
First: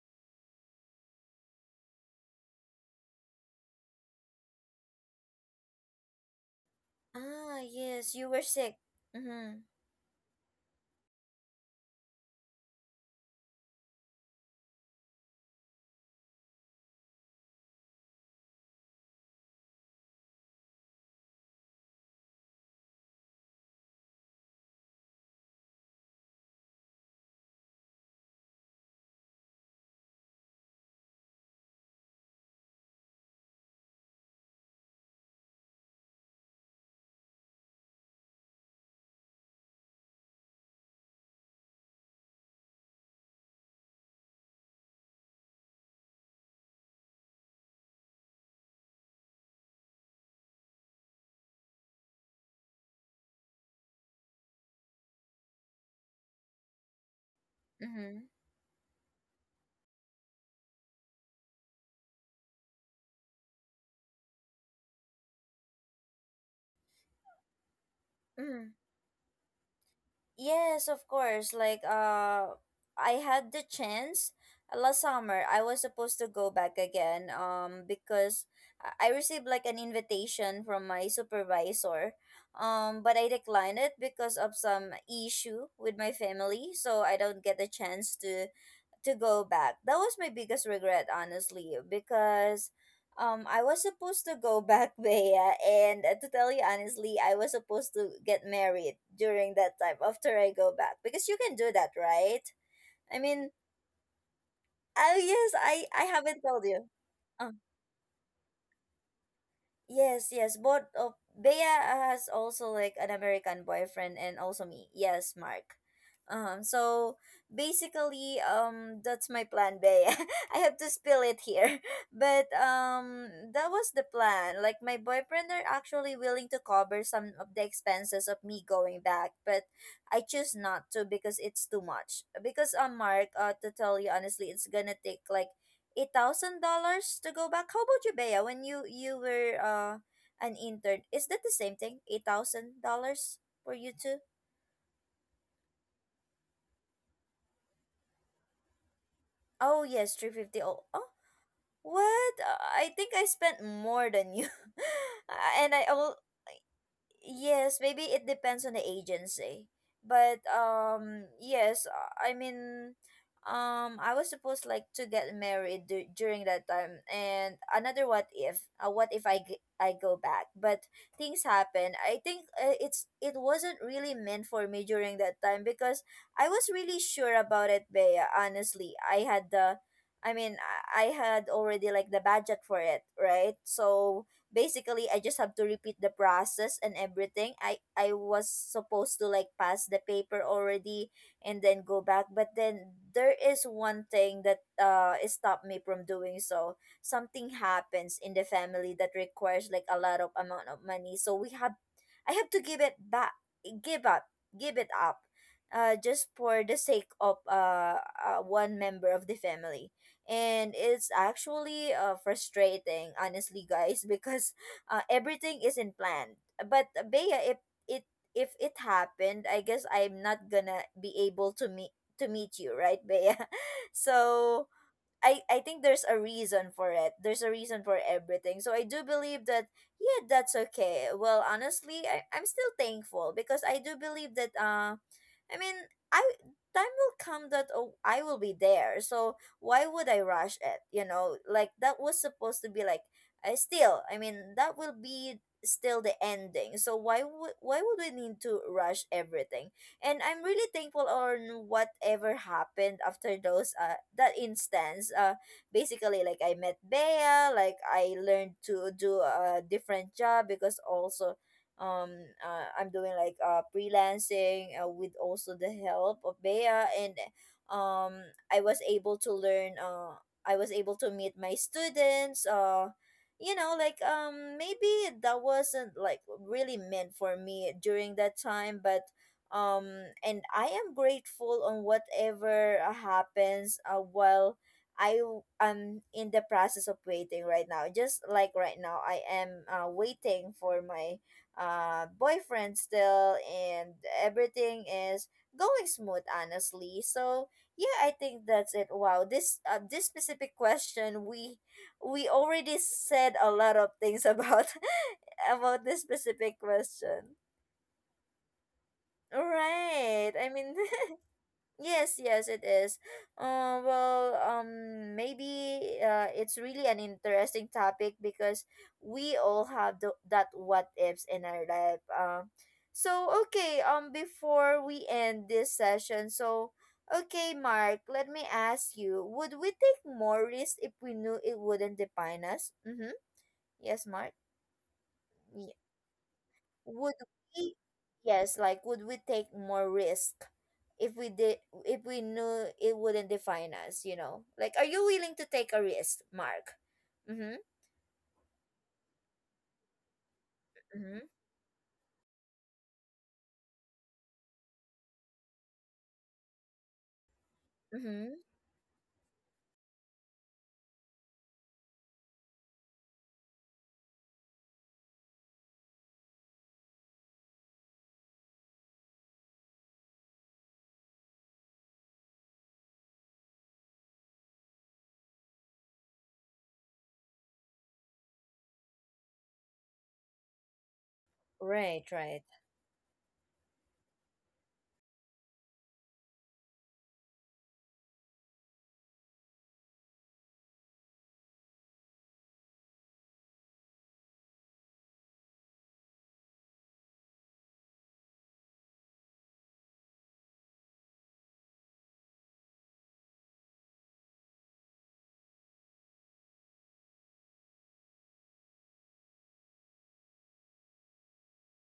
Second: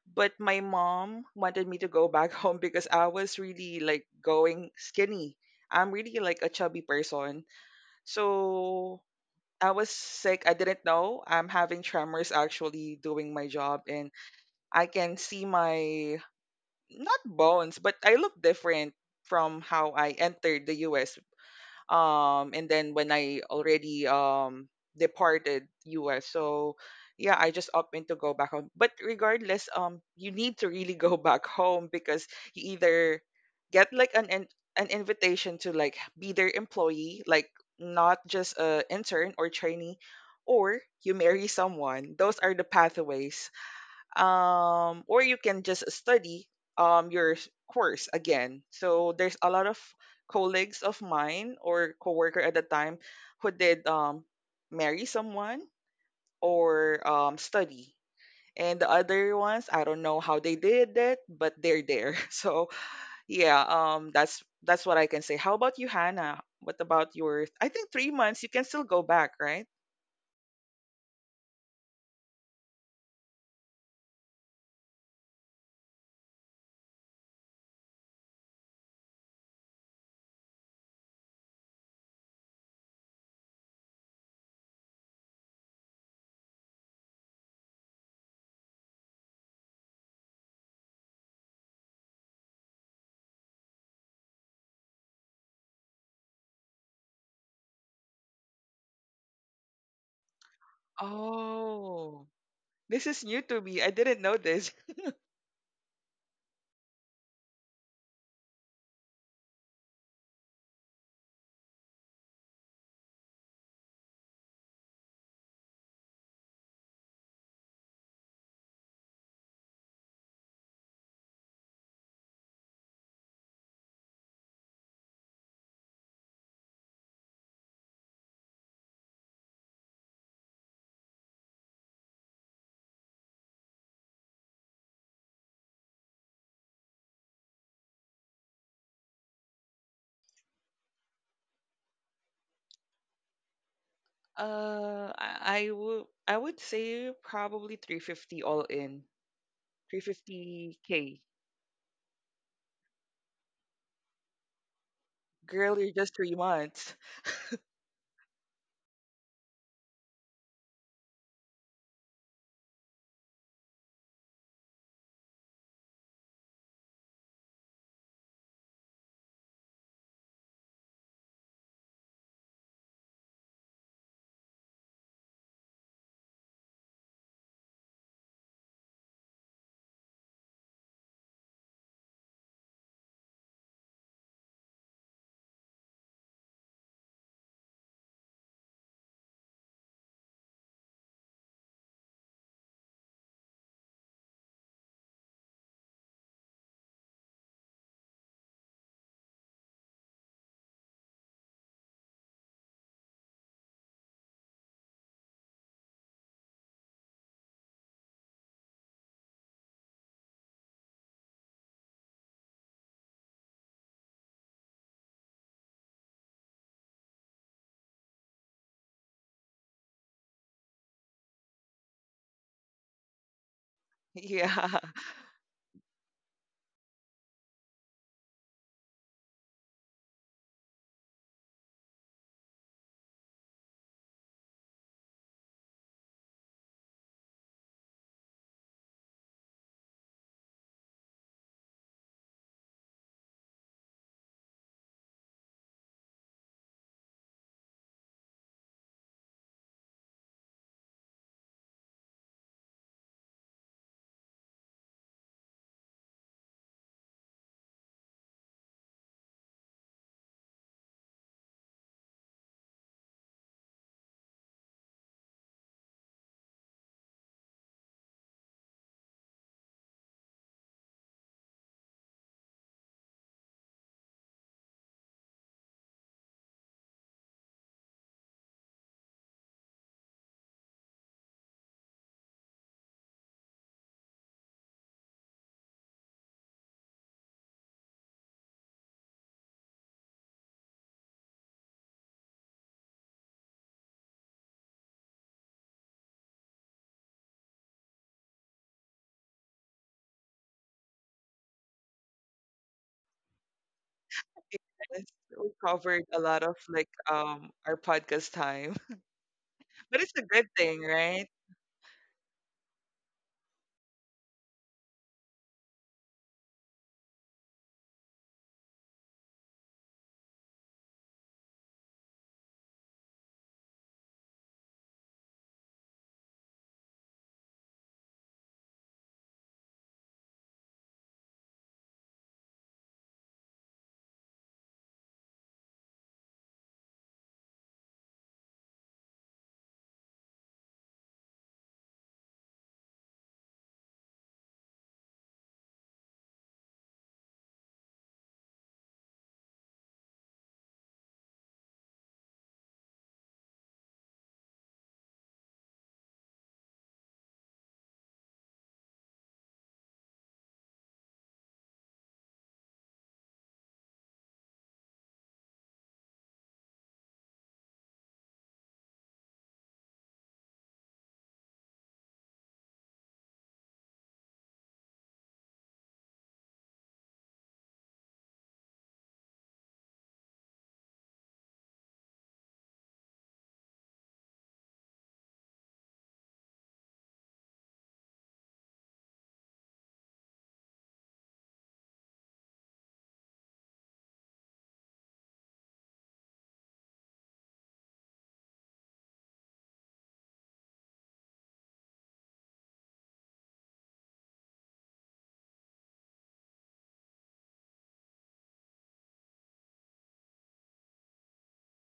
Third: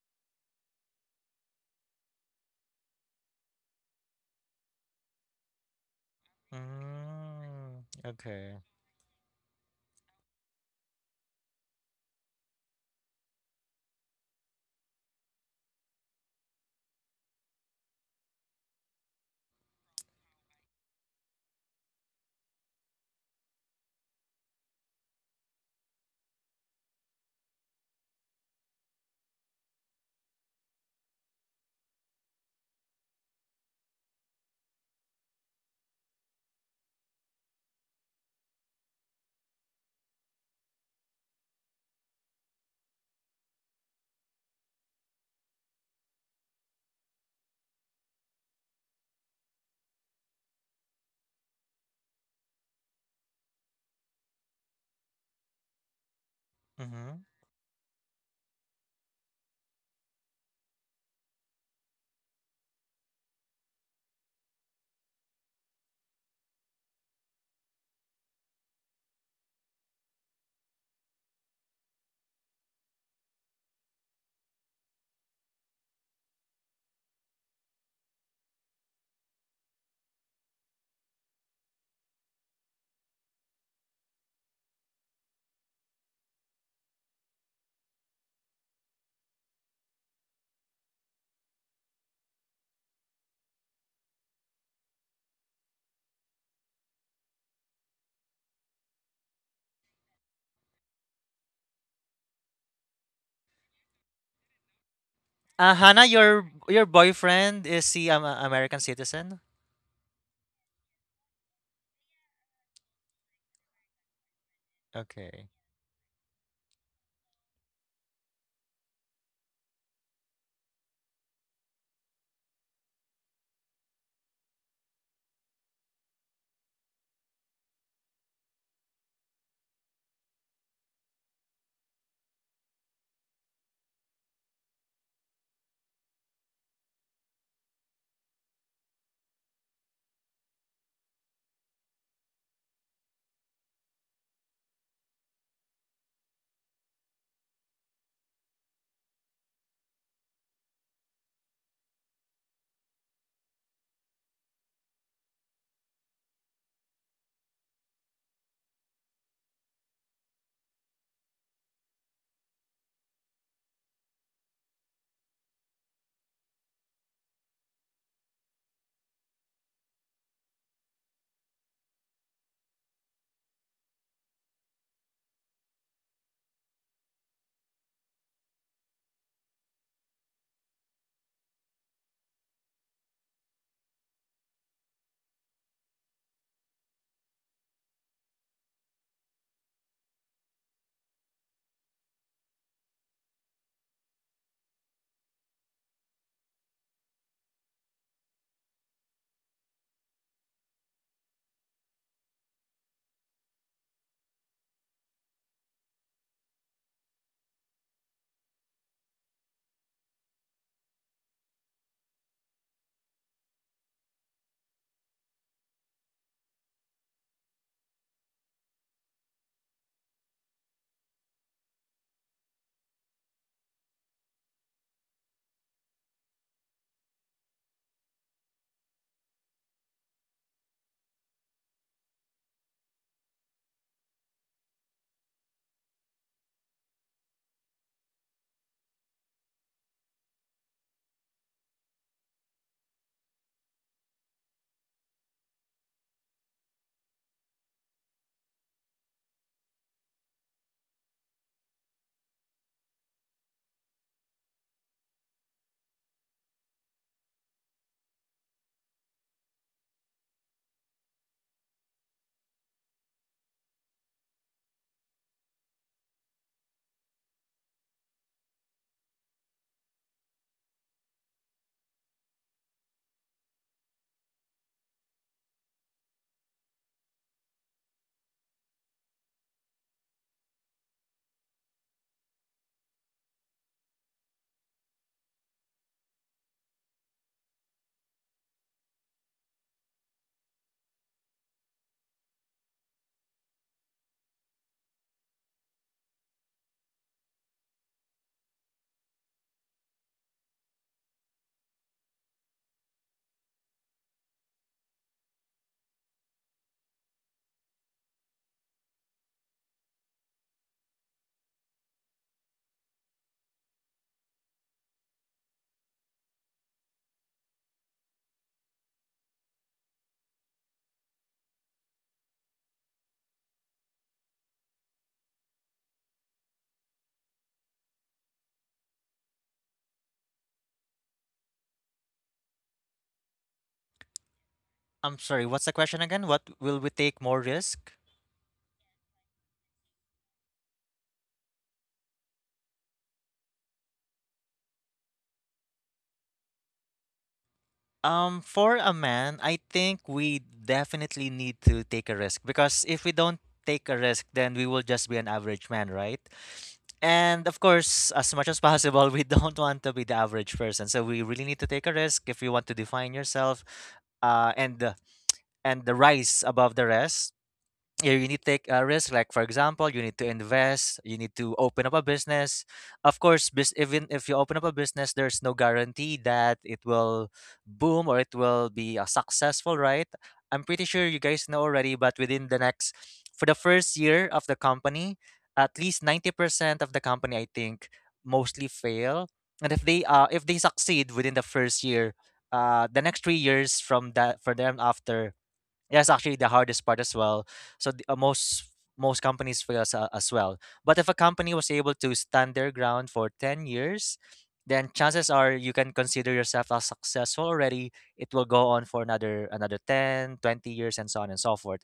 But my mom wanted me to go back home because I was really like going skinny. I'm really like a chubby person.
Ah,
Mm,
yes, you were
okay.
sick.
So
Mhm.
I was sick. I didn't know. I'm having tremors actually doing my job, and I can see my, not bones, but I look different from how I entered the US, and then when I already departed us. So yeah, I just opted to go back home, but regardless, you need to really go back home because you either get like an an invitation to like be their employee, like not just a intern or trainee, or you marry someone. Those are the pathways, or you can just study your course again. So there's a lot of colleagues of mine or coworker at the time who did marry someone or
Mm-hmm.
study.
Mhm.
And the other ones, I don't know how they did it, but they're there. So yeah, that's what I can say. How about you, Hannah? What about your? I think 3 months. You can
Mhm.
still go back, right?
Yes, of course. Like, I had the chance last summer. I was supposed to go back again, because I received like an invitation from my supervisor, but I declined it because of some issue with my family, so I don't get the chance to go back. That was my biggest regret, honestly, because I was supposed to go back, Bea, and to tell you honestly, I was supposed to get married during that time after I go back, because you can do that,
Oh,
right?
this is
I
new
mean,
to me. I didn't know this.
oh yes, I
Hannah,
I haven't told
your
you. Uh,
boyfriend is he a American citizen?
Yes, yes. Both of Bea has also like an American boyfriend and also me. Yes,
Okay.
Mark. Um, so basically, that's my plan, Bea. I have to spill it here. But that was the plan. Like my boyfriend are actually willing to cover some of the expenses of me going back, but I choose not to because it's too much. Because Mark, to tell you honestly, it's gonna take like $8,000 to go back. How about you, Bea? When you were an intern, is that the same thing? $8,000 for you too?
I would say probably 350 all in.
Oh yes, 350K. Oh, oh,
350K.
what? I think I spent more than you.
Girl,
And I
you're just
al
3 months.
Yes, maybe it depends on the agency. But yes, I mean I was supposed like to get married during that time. And another what if, what if I go back, but things happen. I think it's it wasn't really meant for me during that time because I was really sure about it, Bea, honestly. I mean I I had already like the budget for it, right? So basically I just have to repeat the process and everything. I was supposed to like pass the paper already and then go back, but then there is one thing that it stopped me from doing so. Something happens in the family that requires like a lot of amount of money, so we have I have to give it back, give up, give it up, just for the sake of one member of the family. And it's actually frustrating, honestly, guys, because everything isn't planned. But Bea, it if it happened I guess I'm not gonna be able to meet you, right, Bea? So
Yeah.
I think there's a reason for it. There's a reason for everything. So I do believe that yeah, that's okay. Well, honestly, I'm still thankful because I do believe that I mean, I time will come that oh, I will be there. So why would I rush it? You know, like that was supposed to be like I mean, that will be still the ending. So why would we need to rush everything? And I'm really thankful on whatever happened after those that instance. Basically, like I met Bea, like I learned to do a different job because also, um I'm doing like freelancing, with also the help of Bea. And um I was able to learn, I was able to meet my students. You know, like, maybe that wasn't like really meant for me during that time, but um and I am grateful on whatever happens, while am in the process of waiting right now. Just like right now I am waiting for my boyfriend still, and everything is going smooth, honestly. So yeah, I think that's it. Wow, this specific question, we already said a lot of things about
Yes, we
about
covered
this
a lot of
specific
like
question,
our podcast time. But it's a
right?
good
I mean
thing, right?
yes, yes, it is. Well, maybe it's really an interesting topic because we all have the, that what ifs in our life. So okay, before we end this session, so okay, Mark, let me ask you: would we take more risk if we knew it wouldn't define us? Mm-hmm. Yes, Mark,
I'm sorry. What's the question again? What will we
would
take more
we
risk?
yes, like would we take more risk if we did if we knew it wouldn't define us? You know, like, are you willing to take a risk, Mark? Mm-hmm.
For a man, I think we
Mm-hmm.
definitely need to take a risk because if we don't take a risk, then we will just be an average man, right? And of course, as
Mm-hmm.
much as possible, we don't want to be the average person. So we really need to take a risk if you want to define yourself, uh, and and the rise above the rest. Yeah, you need to take a risk. Like for example, you need to invest, you need to open up a business. Of course, even if you open up a business, there's no guarantee that it will boom or it will be successful, right? I'm pretty sure you guys know already,
Right,
but
right.
within the next, for the first year of the company, at least 90% of the company, I think, mostly fail. And if they succeed within the first year, the next 3 years from that for them after that's actually the hardest part as well. So the, most companies fail as well. But if a company was able to stand their ground for 10 years, then chances are you can consider yourself as successful already. It will go on for another 10, 20 years and so on and so forth.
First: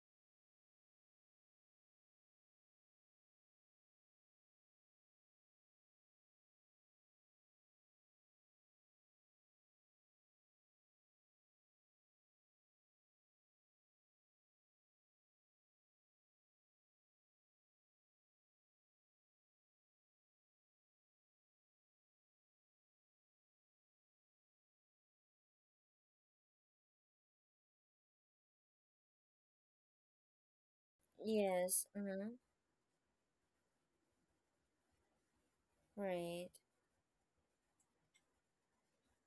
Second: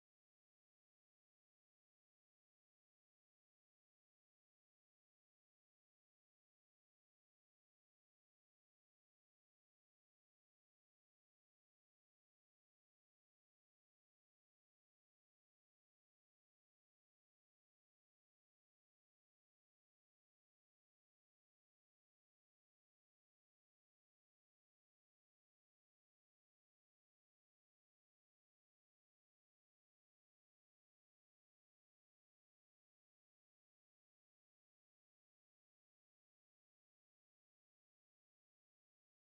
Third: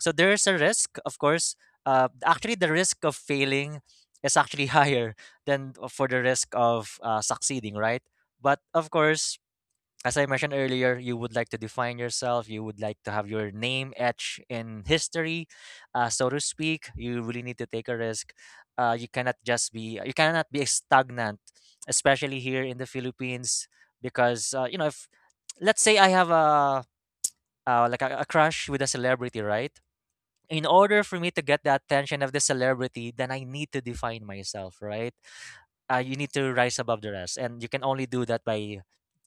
So there's a risk, of course. Actually the risk of failing is actually higher than for the risk of succeeding, right? But of course, as I mentioned earlier, you would like to define yourself. You would like to have your name etched in history, so to speak. You really need to take a risk. You cannot be stagnant, especially here in the Philippines, because you know if let's say I have a like a crush with a celebrity, right? In order for me to get the
Yes,
attention of
mm-hmm.
the celebrity, then I need to define myself, right? You need
Right.
to rise above the rest, and you can only do that by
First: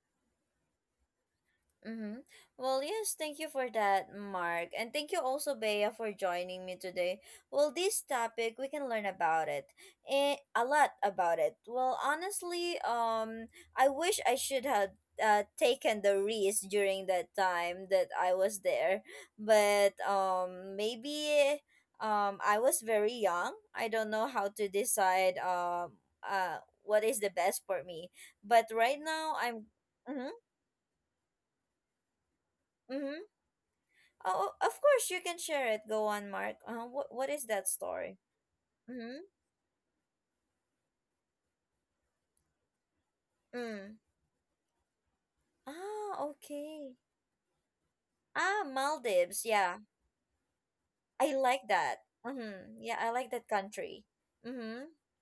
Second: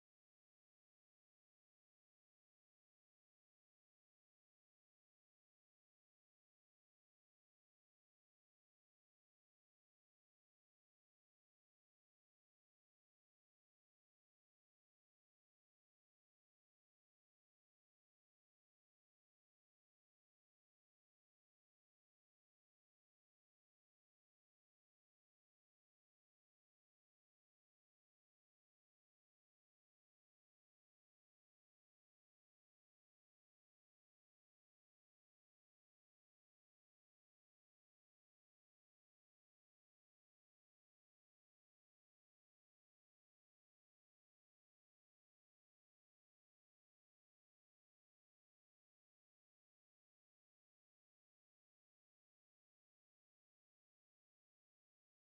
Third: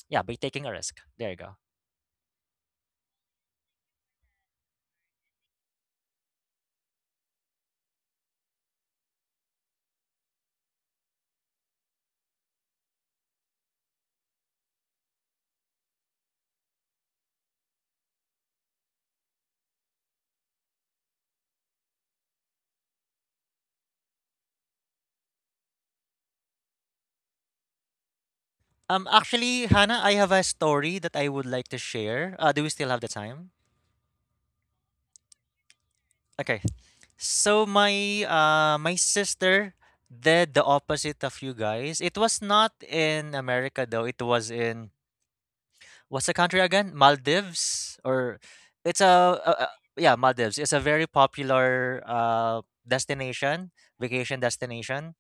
yeah by taking a risk. There you go.
Mm-hmm. Well, yes, thank you for that, Mark. And thank you also, Bea, for joining me today. Well, this topic, we can learn about it. Eh, a lot about it. Well, honestly, I wish I should have taken the risk during that time that I was there. But maybe I was very young. I don't know how to decide what is the best for me. But right now,
Actually,
I'm...
Hannah, I have
Mm-hmm.
a story that I would like to share. Do we still have the
Mm-hmm.
time?
Oh, of course you can share it. Go on, Mark.
Okay.
What is
So
that story?
my
Mm-hmm.
sister did the opposite of you guys. It was not in America
Mm.
though. It was in
Ah,
what's the country again?
okay.
Maldives or
Ah,
it's
Maldives.
a
Yeah,
yeah Maldives. It's a very
I like that.
popular
Mm-hmm. Yeah, I like that
destination,
country.
vacation
Mm-hmm.
destination.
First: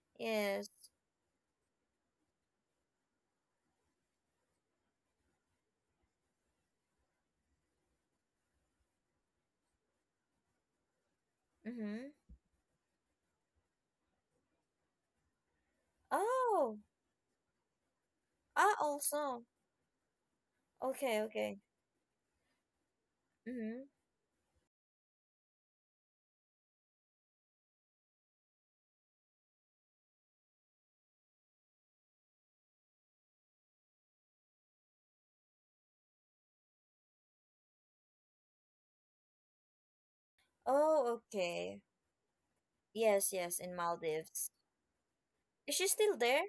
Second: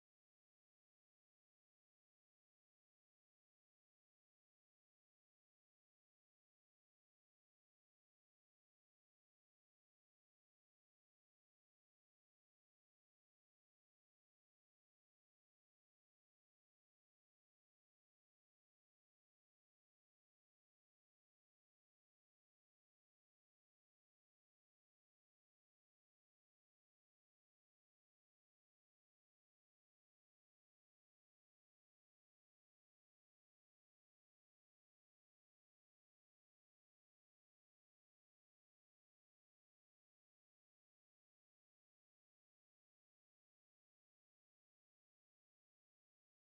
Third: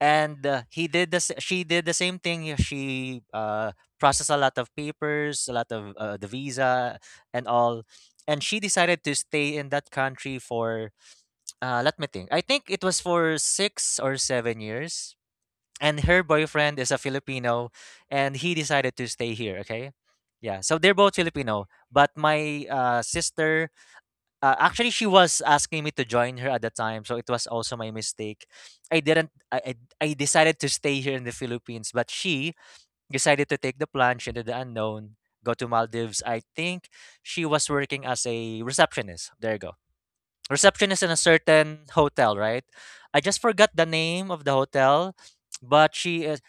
And
Yes.
he did the she did the same thing. Yeah, she processed a lot of papers, a lot of the visa and all. And she decided to stay in that country for, let me
Mm-hmm.
think. I think it was for 6 or 7 years. And her boyfriend
Oh.
is a Filipino, and he
Ah,
decided to stay
also.
here. Okay, yeah. So they're both
Okay. Okay.
Filipino, but my sister
Mm-hmm.
actually, she was asking me to join her at the time, so it was also my mistake. I didn't. I decided to stay here in the Philippines, but she decided to take the plunge into the unknown, go to Maldives. I think she was working as a receptionist. There you go, receptionist
Oh,
in a
okay.
certain hotel, right? I
Yes.
just
Yes.
forgot
In
the name of
Maldives.
the hotel,
Is she
but
still
she is
there?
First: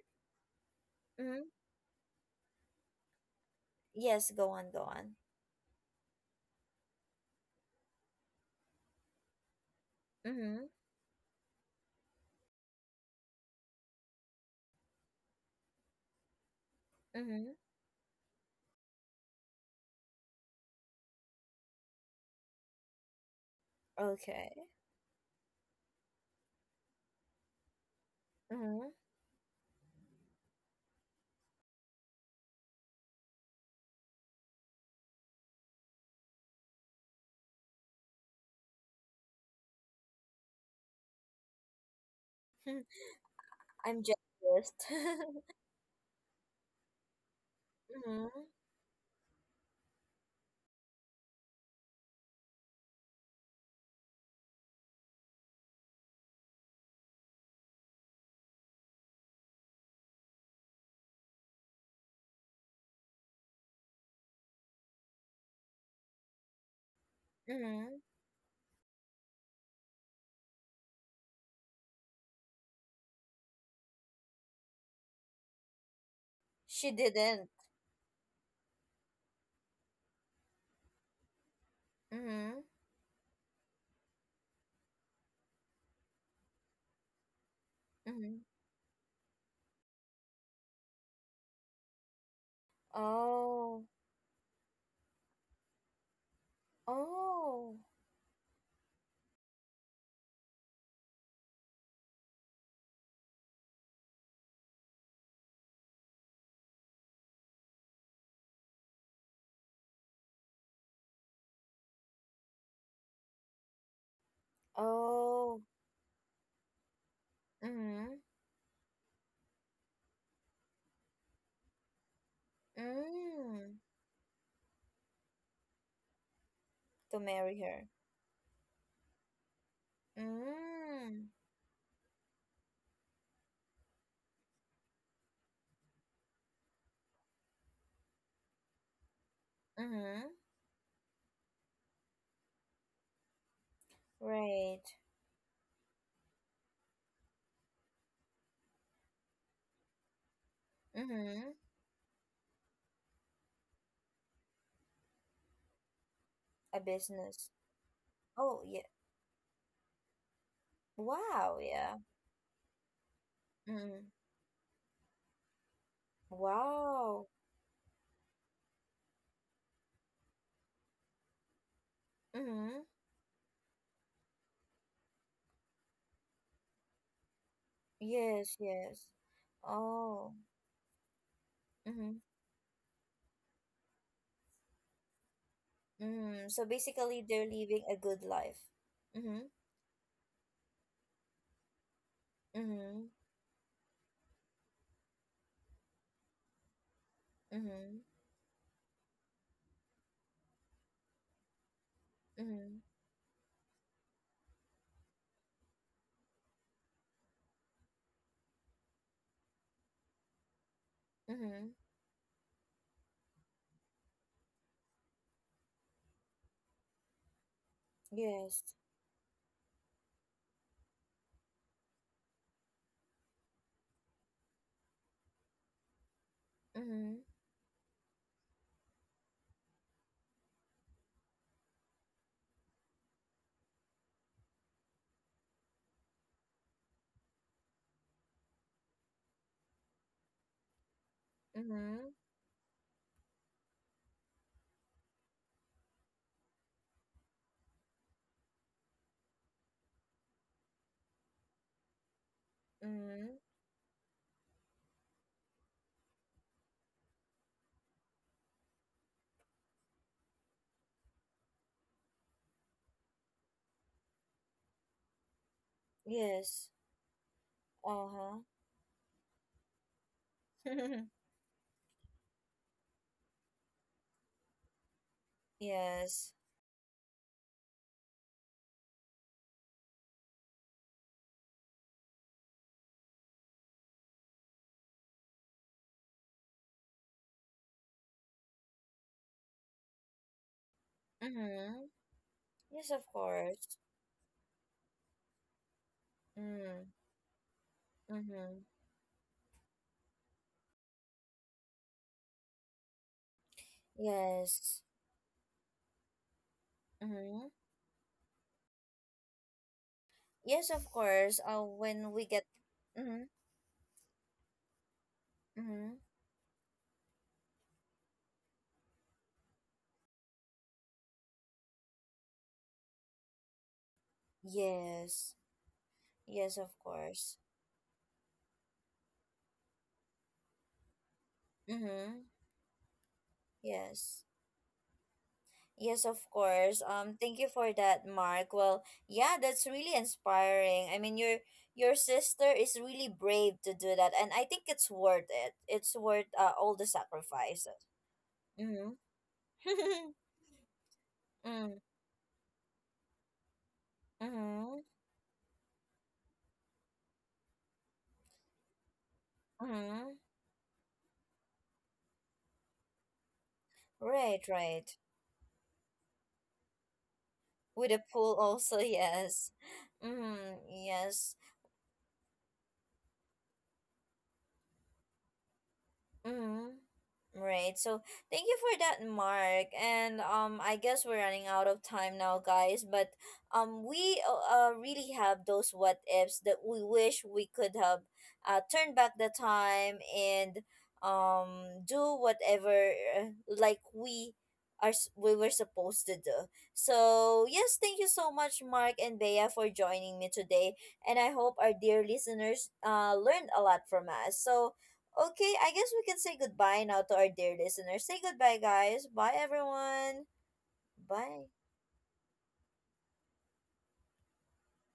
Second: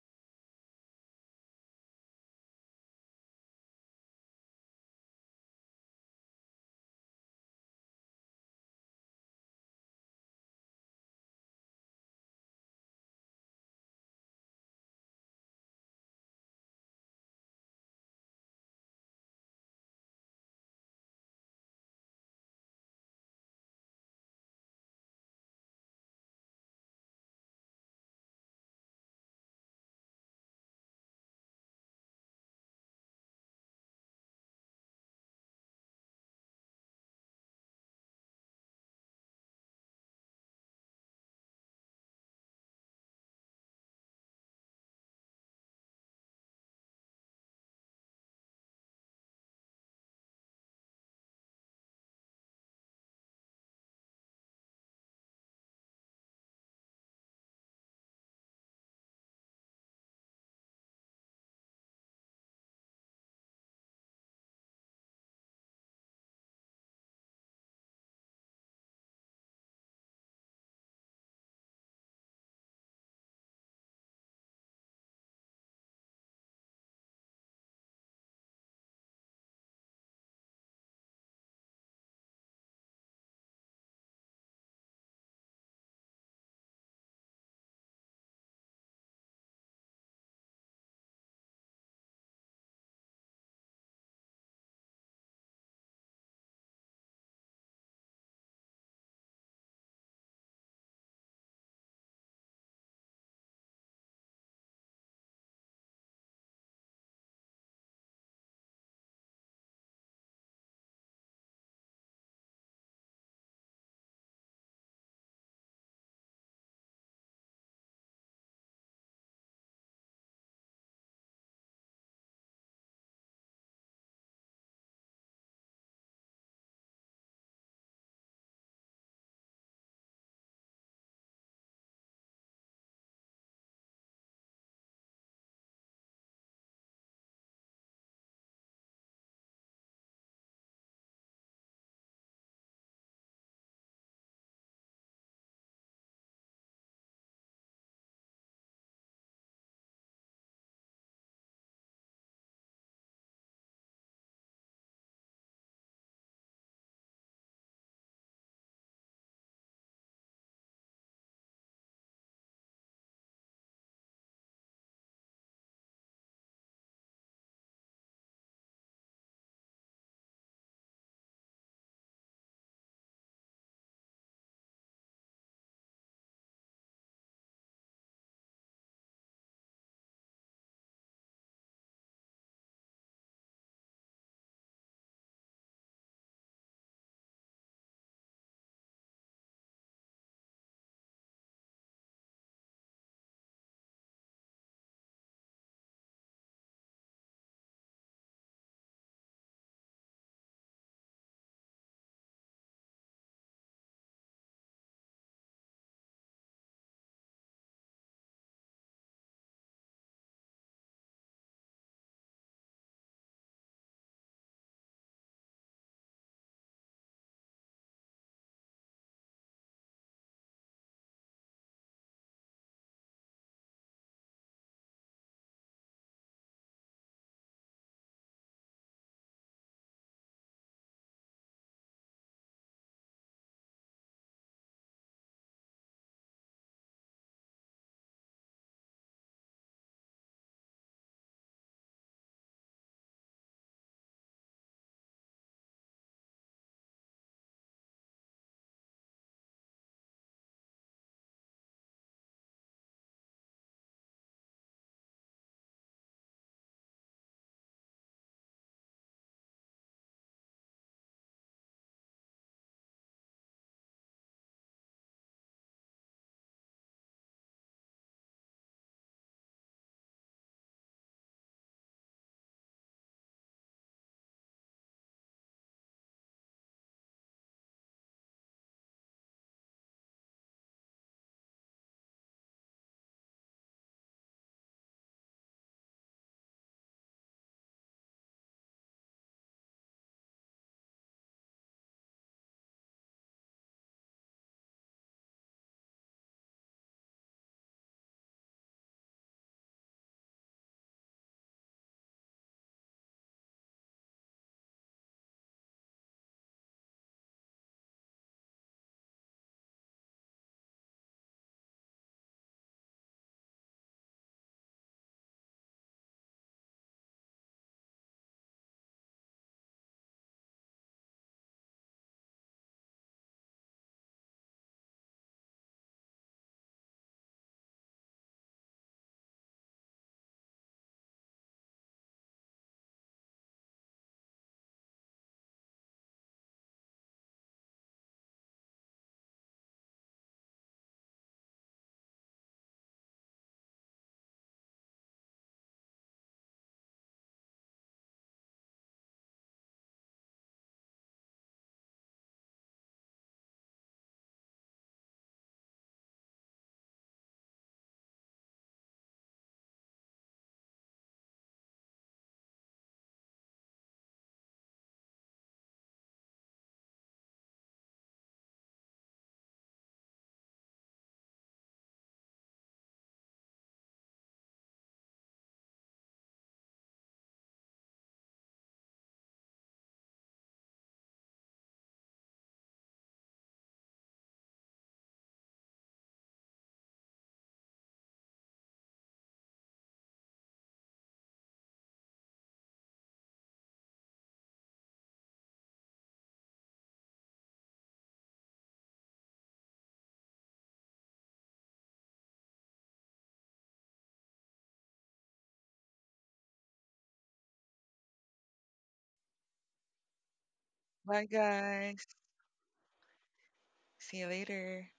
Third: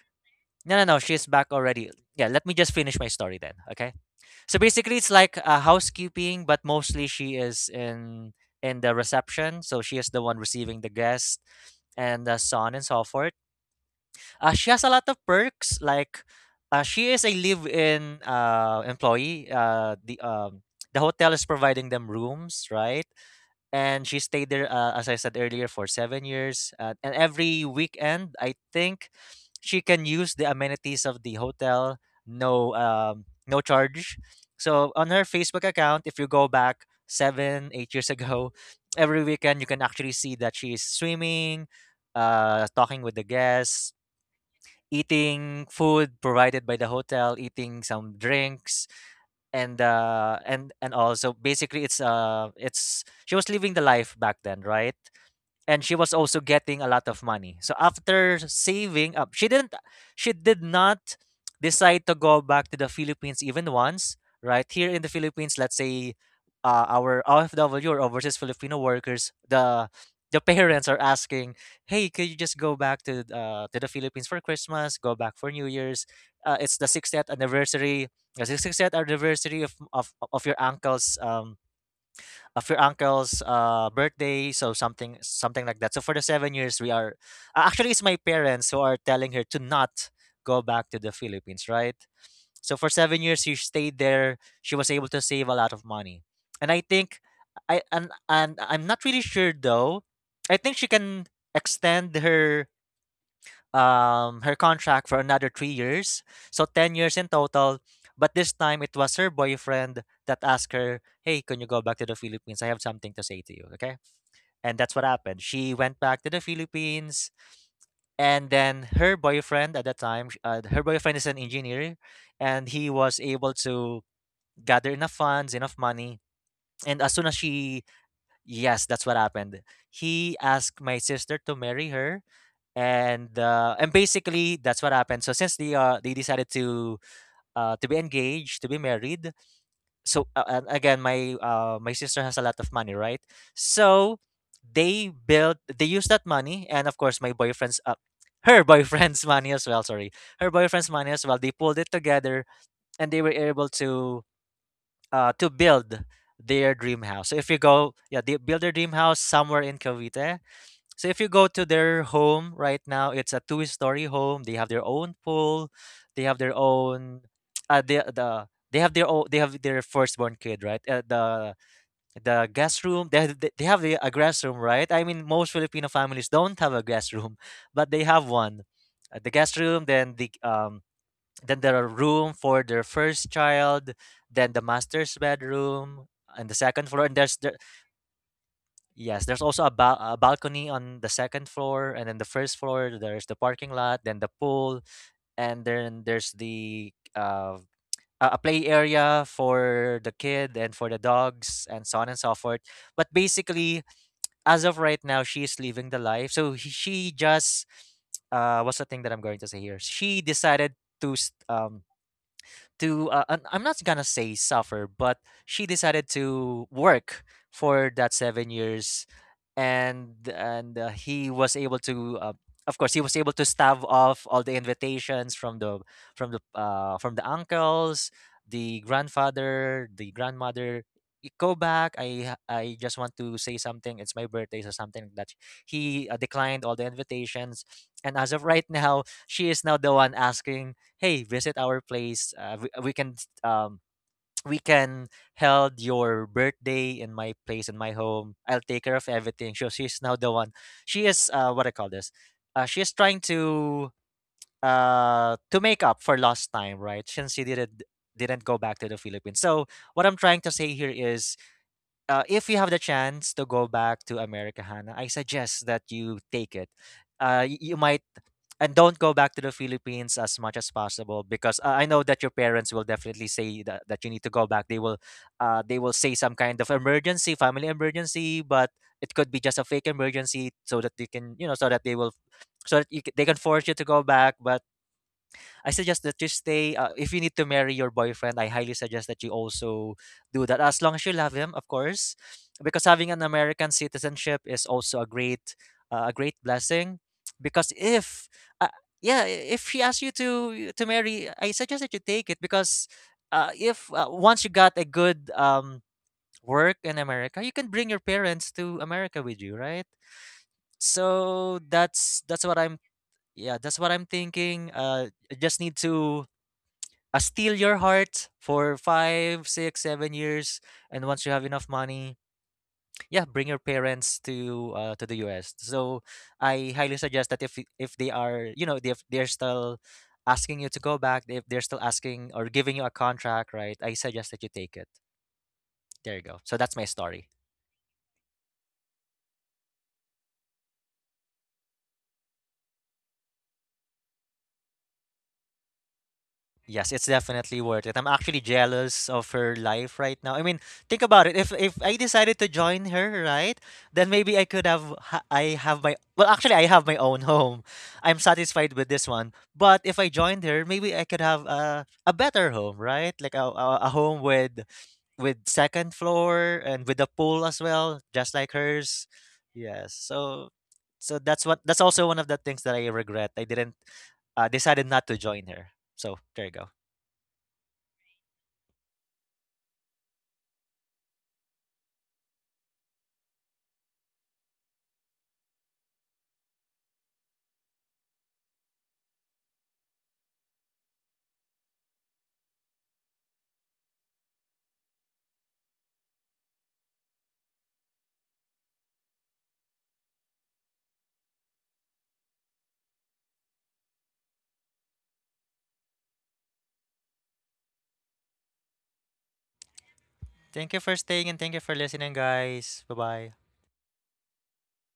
no, no, no. She is
Mm-hmm.
back already. Yeah, let me just finish my story then. Okay,
Yes. Go
so
on. Go
basically, it's
on.
like housekeeping, but mostly she is in the reception, so she is the one
Mm-hmm.
receiving the guest, and so on and so forth. She has a lot of perks, like she is a
Mm-hmm.
live-in employee. The hotel is providing them rooms, right? And she stayed
Okay.
there as I said earlier for 7 years, and every weekend I
Mm-hmm.
think she can use the amenities of the hotel, no charge. So on her Facebook account if you go back 7, 8 years ago, every weekend you can actually see that she is swimming, talking with the guests,
I'm jealous.
eating food provided by the hotel, eating some
Mm-hmm.
drinks, and also basically it's she was living the life back then, right? And she was also getting a lot of money. So after saving up, she didn't, she did not decide to go back to the Philippines even once, right? Here in the Philippines, let's say our OFW or
Mhm.
overseas Filipino workers, the parents are asking, "Hey, could you just go back to the Philippines for Christmas? Go back for New Year's? It's the
She
60th
didn't.
anniversary, the 60th anniversary of your uncle's
Mhm.
birthday, so something like that." So for the 7 years, we are actually it's my
Mhm.
parents who are telling her to not go back to the Philippines, right? So for 7 years, she
Oh.
stayed there. She was able to save a lot of money, and I think
Oh.
I and I'm not really sure though. I think she can extend her her contract for another 3 years, so 10 years in total. But this time it was her boyfriend that asked her, "Hey, can you go back to the Philippines? I have something to say to you, okay?" And that's what happened.
Oh.
She went back to the Philippines,
Mhm.
and then her boyfriend at that time, her boyfriend is an engineer, and he was able
Mm.
to gather enough funds, enough money. And as
To
soon as
marry
she,
her.
yes, that's what happened. He asked my
Mm.
sister to marry her and basically that's what happened. So since they decided to be engaged, to be married. So
Mhm.
and again, my sister has a lot of money, right? So
Right.
they used that money, and of course my boyfriend's her boyfriend's money as well. Sorry, her boyfriend's money as well. They
Mhm.
pulled it together, and they were able to build their
A
dream house. So if
business.
you go, yeah, they build
Oh
their
yeah.
dream house somewhere in Cavite, so if you go
Wow.
to
Yeah.
their home right now, it's a two-story
Mhm.
home. They have their own pool. They have their own
Wow.
uh the the they have their own, they have their firstborn kid, right? The guest
Mhm.
room. They have the- a guest room, right? I mean, most Filipino families don't have a guest room, but they have
Yes.
one.
Yes.
The guest room, then
Oh.
then there are
Mhm.
room for their first child, then the master's bedroom and
Mm.
the
So
second floor, and
basically, they're living a good life.
yes, there's
Mhm.
also a, a balcony on the second floor, and then the first floor
Mhm.
there's the parking lot, then the pool, and then there's the
Mhm.
a play area for the kid and for the dogs, and so on and so forth.
Mhm.
But basically, as of right now, she's living the life. So she just what's the thing that I'm going to say here? She decided to
Mhm.
to I'm not gonna say suffer, but she decided to work for that seven
Yes.
years, and he was able to. Of course, he was able to stave off all the invitations from the from
Mm-hmm.
the uncles, the grandfather, the grandmother. Go back. I just want to say something. It's my birthday," or something like that. He declined all the invitations, and as of right now, she is now the one asking, hey, visit our
Mm-hmm.
place, we, can um we can held your birthday in my place, in my home, I'll take care of everything. So she's now the one, she is, what I call this, she's trying
Mm-hmm.
to make up for lost time, right? Since she didn't go back to the Philippines. So what I'm trying to say here is, if you have the chance to go back to America, Hannah, I suggest that you take it.
Yes.
You might,
Uh-huh.
and don't go back to the Philippines as much as possible because I know that your parents will definitely say that, that you need to go back. They will say
Yes.
some kind of emergency, family emergency, but it could be just a fake emergency so that they can, you know, so that they will, so that they can force you to go back. But I suggest that you stay. If you need to marry your boyfriend, I highly suggest that you also do that. As long as you love him, of
Mm-hmm.
course, because
Yes, of
having an American
course.
citizenship is also a great
Mm.
blessing. Because if,
Mm-hmm.
uh, yeah, if he asks you to marry, I suggest that you take it because, if once you got
Yes.
a good work in America,
Mm-hmm.
you can bring your parents to America with you, right?
Yes, of course.
So
When
that's
we
that's
get.
what I'm.
Mm-hmm.
Yeah, that's what I'm thinking. I just need
Mm-hmm.
to steal your heart for five, six, 7 years, and once you have enough money, yeah, bring your parents to the
Yes.
U.S. So
Yes,
I
of
highly suggest
course.
that if they are, you know, if they're still asking you to go back, if they're still
Mm-hmm.
asking or giving you a contract, right? I
Yes.
suggest that you take it.
Yes,
There
of
you go. So that's
course.
my story.
Thank you for that, Mark. Well, yeah, that's really inspiring. I mean, your sister is really brave to do that, and I think it's worth it. It's worth all the
Yes, it's definitely
sacrifices.
worth it. I'm actually
Mm-hmm.
jealous of her life right now. I mean, think about it. If
mm,
if I decided to join her, right, then maybe I could
mm-hmm.
I have my, well, actually, I have my own home. I'm satisfied with this one. But if I
Mm-hmm.
joined her, maybe I could have a better home, right? Like a home
Right, right.
with second floor and with a pool as
With
well,
a
just
pool
like
also,
hers.
yes.
Yes. So
Mm-hmm. Yes.
that's what, that's also one of the things that I regret. I didn't decided not to join her. So there you go.
Mm-hmm. Right. So thank you for that, Mark. And I guess we're running out of time now, guys. But we really have those what ifs that we wish we could have turned back the time and do whatever like we were supposed to do. So yes, thank you so much, Mark and Bea, for joining me today. And I hope our dear listeners learned a lot from us. So okay, I guess we can say goodbye now to our dear listeners. Say goodbye, guys. Bye, everyone.
Thank you for
Bye
staying and
Bye.
thank you for
guys.
listening, guys. Bye-bye.
See you later.